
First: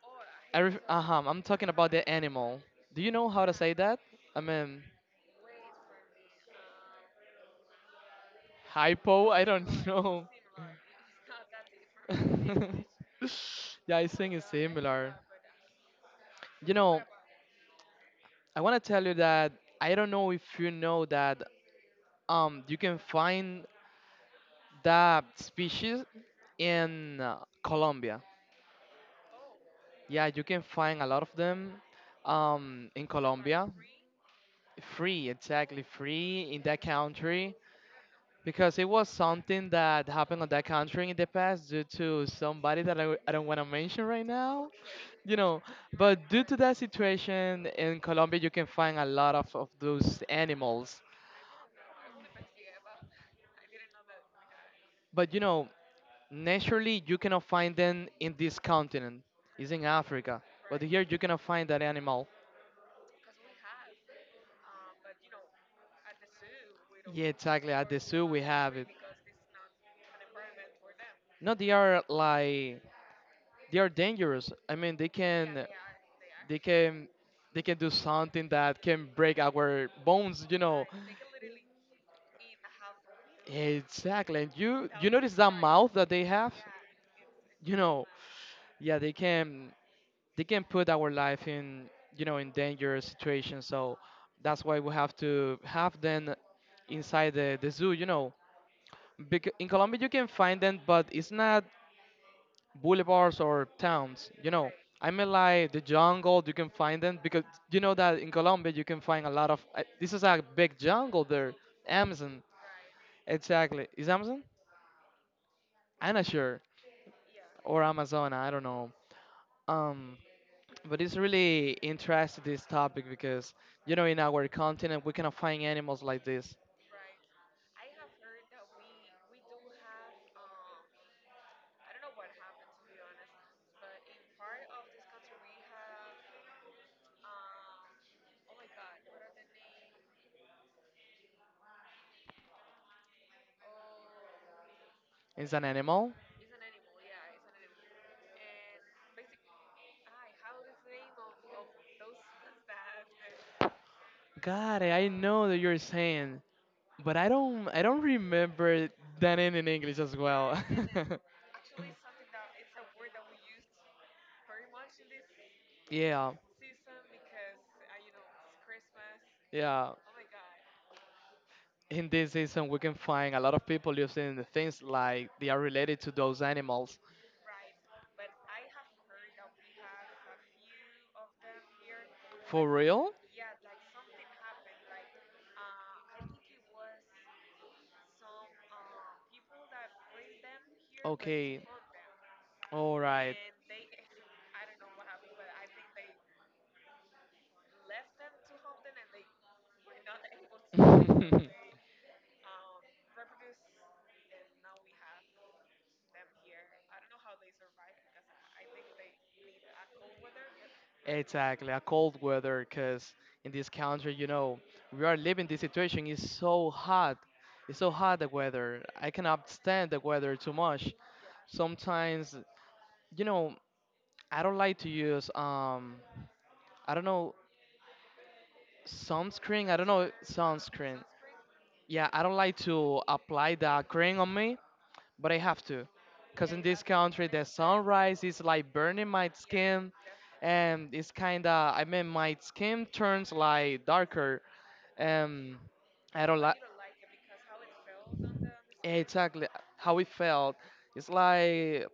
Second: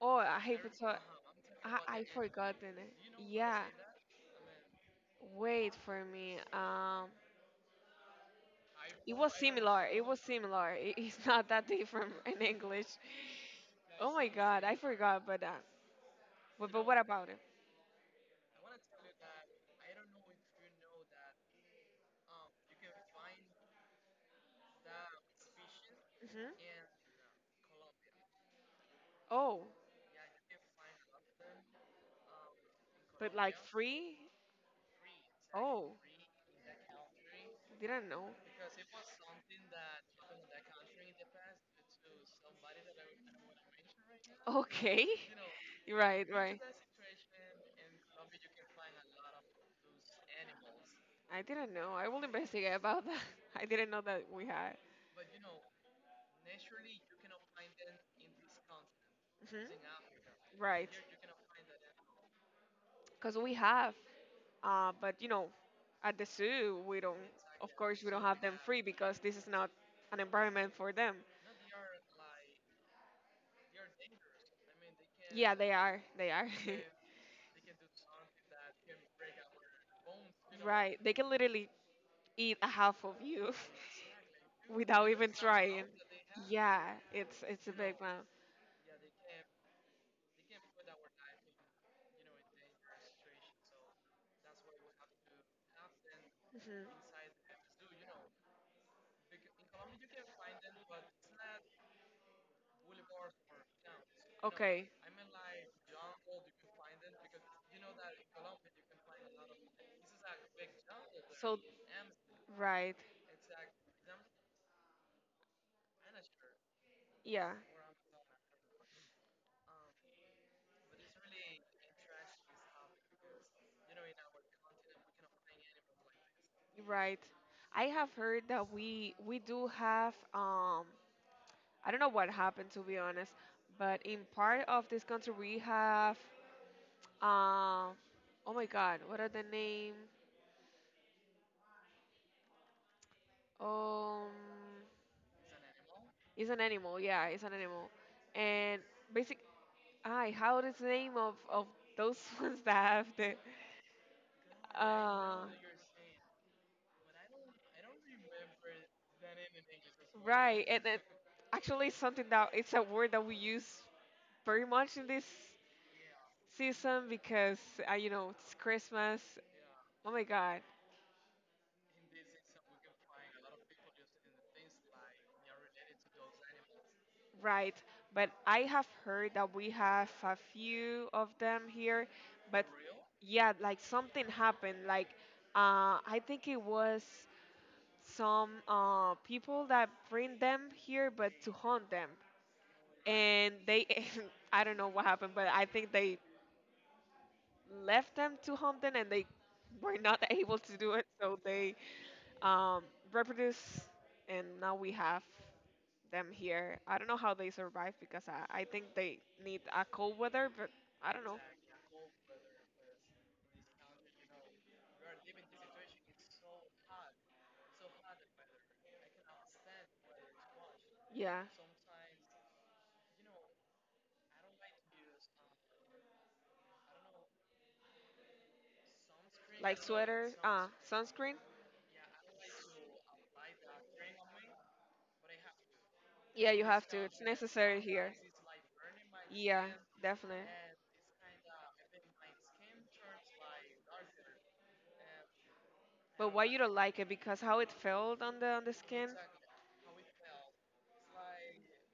B: Oh, I hate to.
A: Uh-huh, I'm talking about
B: I
A: the animal.
B: forgotten it.
A: Do you know how to
B: Yeah,
A: say that? I mean,
B: wait for me. It
A: hypo?
B: was
A: I don't
B: similar. It was
A: know.
B: similar. It, it's not that different in English.
A: Yeah, I
B: Oh my
A: think it's
B: God, I
A: similar.
B: forgot about that.
A: You
B: But what
A: know,
B: about it?
A: I want to tell you that I don't know if you know that you can find that species
B: Hmm.
A: in Colombia.
B: Oh,
A: Yeah, you can find a lot of them in
B: but like
A: Colombia.
B: free?
A: Free, exactly
B: Oh,
A: free in that country
B: didn't know.
A: because it was something that happened on that country in the past due to somebody that I don't want to mention right now,
B: Okay,
A: you know.
B: right,
A: But due
B: right.
A: to that situation in Colombia, you can find a lot of those animals.
B: I didn't know. I will investigate about that. I didn't know that we had.
A: But you know, naturally, you cannot find them in this continent.
B: Hmm.
A: It's in Africa. But
B: Right.
A: here you cannot find that animal.
B: Because we have but you know at the zoo we don't
A: Yeah, exactly.
B: of
A: At the
B: course we don't
A: zoo,
B: have
A: we
B: them
A: have
B: free
A: it.
B: because this is not an environment for them
A: No, they are like they are dangerous. I mean,
B: yeah they are
A: they can, they can do something that can break our bones. You know,
B: right they can literally eat a half of you
A: exactly. And
B: without
A: you
B: even
A: notice that
B: trying
A: mouth that they have.
B: yeah it's a
A: You
B: big
A: know,
B: one.
A: yeah, they can. They can put our life in, you know, in dangerous situations, so that's why we have to have them inside
B: Hmm.
A: the zoo, you know, because in Colombia you can find them but it's not boulevards or towns, you know.
B: Okay.
A: I mean, like the jungle you can find them because you know that in Colombia you can find a lot of this is a big jungle there.
B: So,
A: Amazon.
B: right.
A: Exactly, is Amazon. I'm not sure,
B: Yeah,
A: or Amazon, I don't know. um But it's really interesting this topic because you know in our continent we cannot find animals like this.
B: you're right. I have heard that we do have I don't know what happened to be honest, but in part of this country we have um oh my God, what are the name? Um,
A: It's an animal.
B: it's an animal. Yeah, it's an animal, and basic. Ay, how is the name of those ones that have the
A: God, I
B: uh
A: know that you're saying, but I don't remember that in English as well.
B: right and it actually something that it's a word that we use very much in this
A: Yeah,
B: season because you know it's Christmas.
A: yeah.
B: Oh my God,
A: In this season we can find a lot of people using the things like they are related to those animals.
B: right? But I have heard that we have a few of them here, but
A: For real?
B: yeah, like something happened. Like I think it was some people that bring them here, but to
A: Okay.
B: hunt them.
A: All right.
B: And they I don't know what happened, but I think they left them to Humpton and they were not able to do it, so they um, reproduce, and now we have them here. I don't know how they survive because I think they need a cold weather, but I don't know.
A: Exactly, a cold weather, because in this country, you know, we are living this situation. It's so hot. It's so hot, the weather. I cannot stand the weather too much.
B: Yeah,
A: Sometimes, you know, I don't like to use, I don't know, sunscreen. I
B: like
A: don't know,
B: sweater,
A: sunscreen.
B: sunscreen.
A: Yeah, I don't like to apply the cream on me, but I have to,
B: Yeah,
A: because in
B: you
A: this
B: have to. It's
A: country the
B: necessary here.
A: sunrise is like burning my
B: Yeah,
A: skin,
B: definitely.
A: and it's I mean my skin turns like darker, and I
B: But
A: don't
B: why
A: like.
B: you don't like it? Because how it felt on the skin.
A: Exactly how it felt. It's like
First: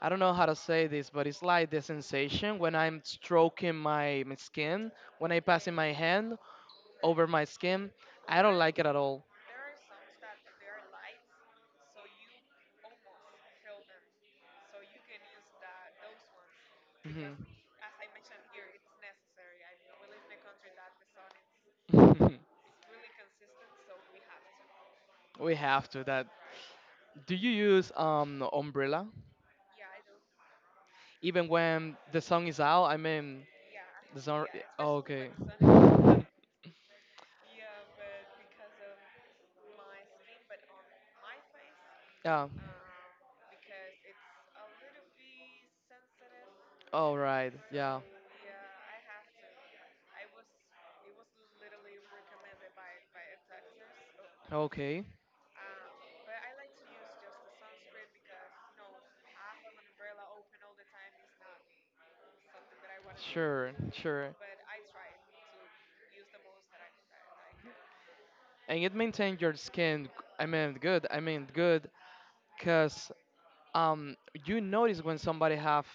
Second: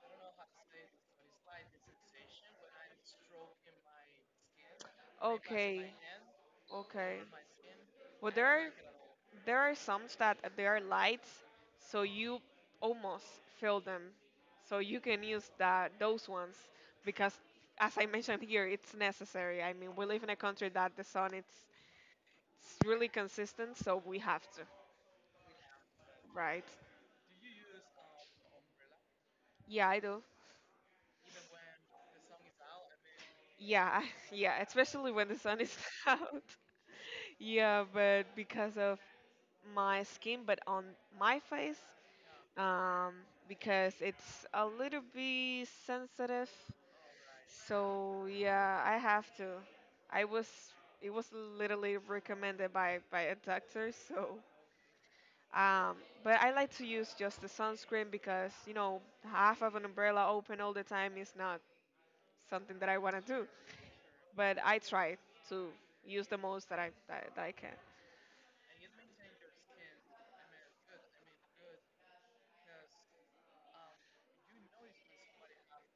A: I don't know how to say this, but it's like the sensation when I'm stroking my skin, when I passing
B: Okay.
A: my hand
B: Okay.
A: over my skin.
B: Well,
A: I don't like it at all.
B: there are some that they are lights, so you almost feel them. So you can use that those ones because, as I mentioned here, it's necessary. I mean, we live in a country that the sun
A: Mhm.
B: it's really consistent, so we have to,
A: We have to that.
B: right?
A: Do you use umbrella
B: Yeah, I do.
A: even when the sun is out? I mean,
B: Yeah,
A: the sun.
B: yeah,
A: Oh,
B: especially when
A: okay.
B: the sun is out. Yeah, but because of my skin, but on my face,
A: Yeah.
B: um, because it's a little bit sensitive.
A: All right. Yeah.
B: So yeah, I have to. I was it was literally recommended by a doctor. So
A: Okay.
B: um, but I like to use just the sunscreen because you know half of an umbrella open all the time is not something that I want to do.
A: Sure. Sure.
B: But I try to use the most that I that, that I can.
A: And it maintains your skin. I mean, good. I mean, good. Cause um you notice when somebody have,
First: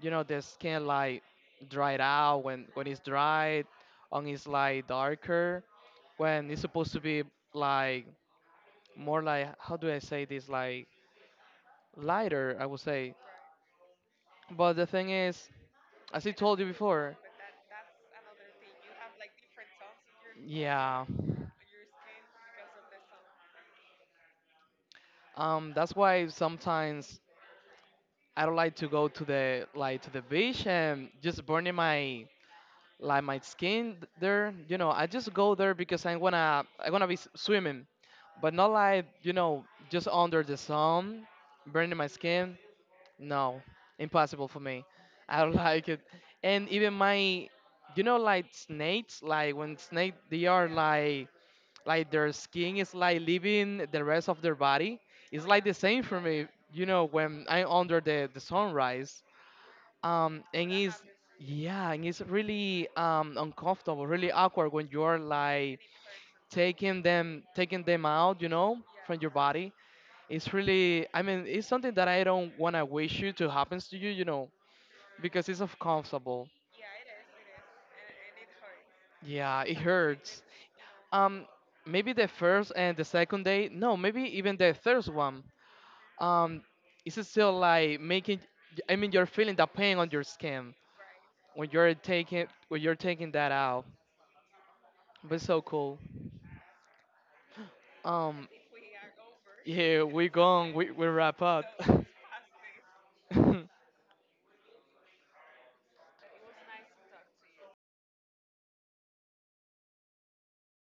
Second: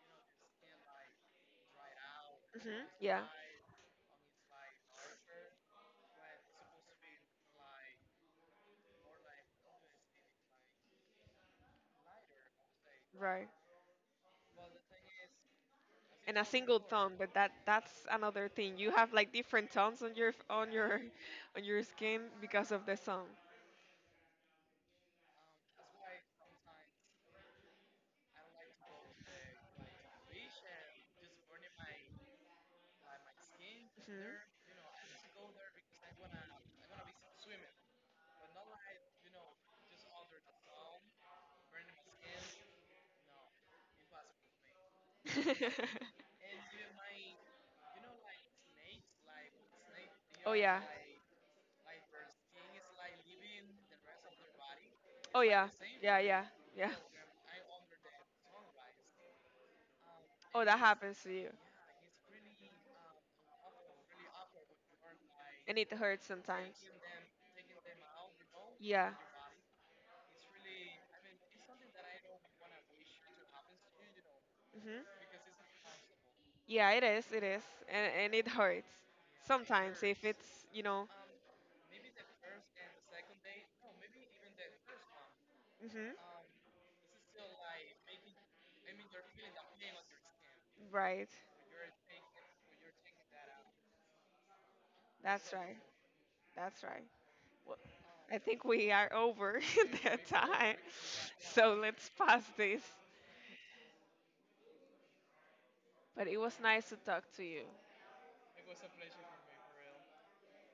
A: you know, the skin like dried out, when
B: Hmm.
A: it's
B: Yeah,
A: dried on, it's like darker when it's supposed to be like more like, how do I say this, like lighter, I would say.
B: right.
A: But the thing is, as I
B: And a
A: told you
B: single tone
A: before,
B: but that that's another thing you have like different tones on your
A: yeah.
B: on your skin because of the sun.
A: That's why sometimes I don't like to go to the like to the beach and just burning my like my skin there, you know. I just go there because I'm gonna be swimming, but not like, you know, just under the sun burning my skin. No, impossible for me. I don't
B: Mhm.
A: like it. And even my, you know, like snakes, like when snake they
B: Oh
A: are
B: yeah.
A: like their skin is like leaving the rest of their body,
B: Oh
A: it's like
B: yeah.
A: the same for
B: Yeah,
A: me,
B: yeah.
A: you
B: Yeah.
A: know, when I'm under the sunrise.
B: Oh
A: And
B: that
A: it's,
B: happens to you
A: yeah, and it's really uncomfortable, really awkward when you're like
B: and it hurts sometimes.
A: taking them out, you know,
B: Yeah.
A: from your body. It's really, I mean, it's something that I don't wanna wish you to happens to you, you know,
B: Hmm.
A: because it's uncomfortable.
B: Yeah it is and it hurts
A: Yeah, it
B: sometimes if
A: hurts.
B: it's you know.
A: Um, maybe the first and the second day, no, maybe even the third one.
B: Hmm.
A: Um, it's still like making, I mean, you're feeling the pain on your skin
B: Right.
A: when you're taking that out. But
B: That's
A: so
B: right.
A: cool.
B: That's right. Well, I
A: Um,
B: think we are over
A: yeah,
B: the
A: we're going.
B: time.
A: We wrap up.
B: So let's pass this. But it was nice to talk to you.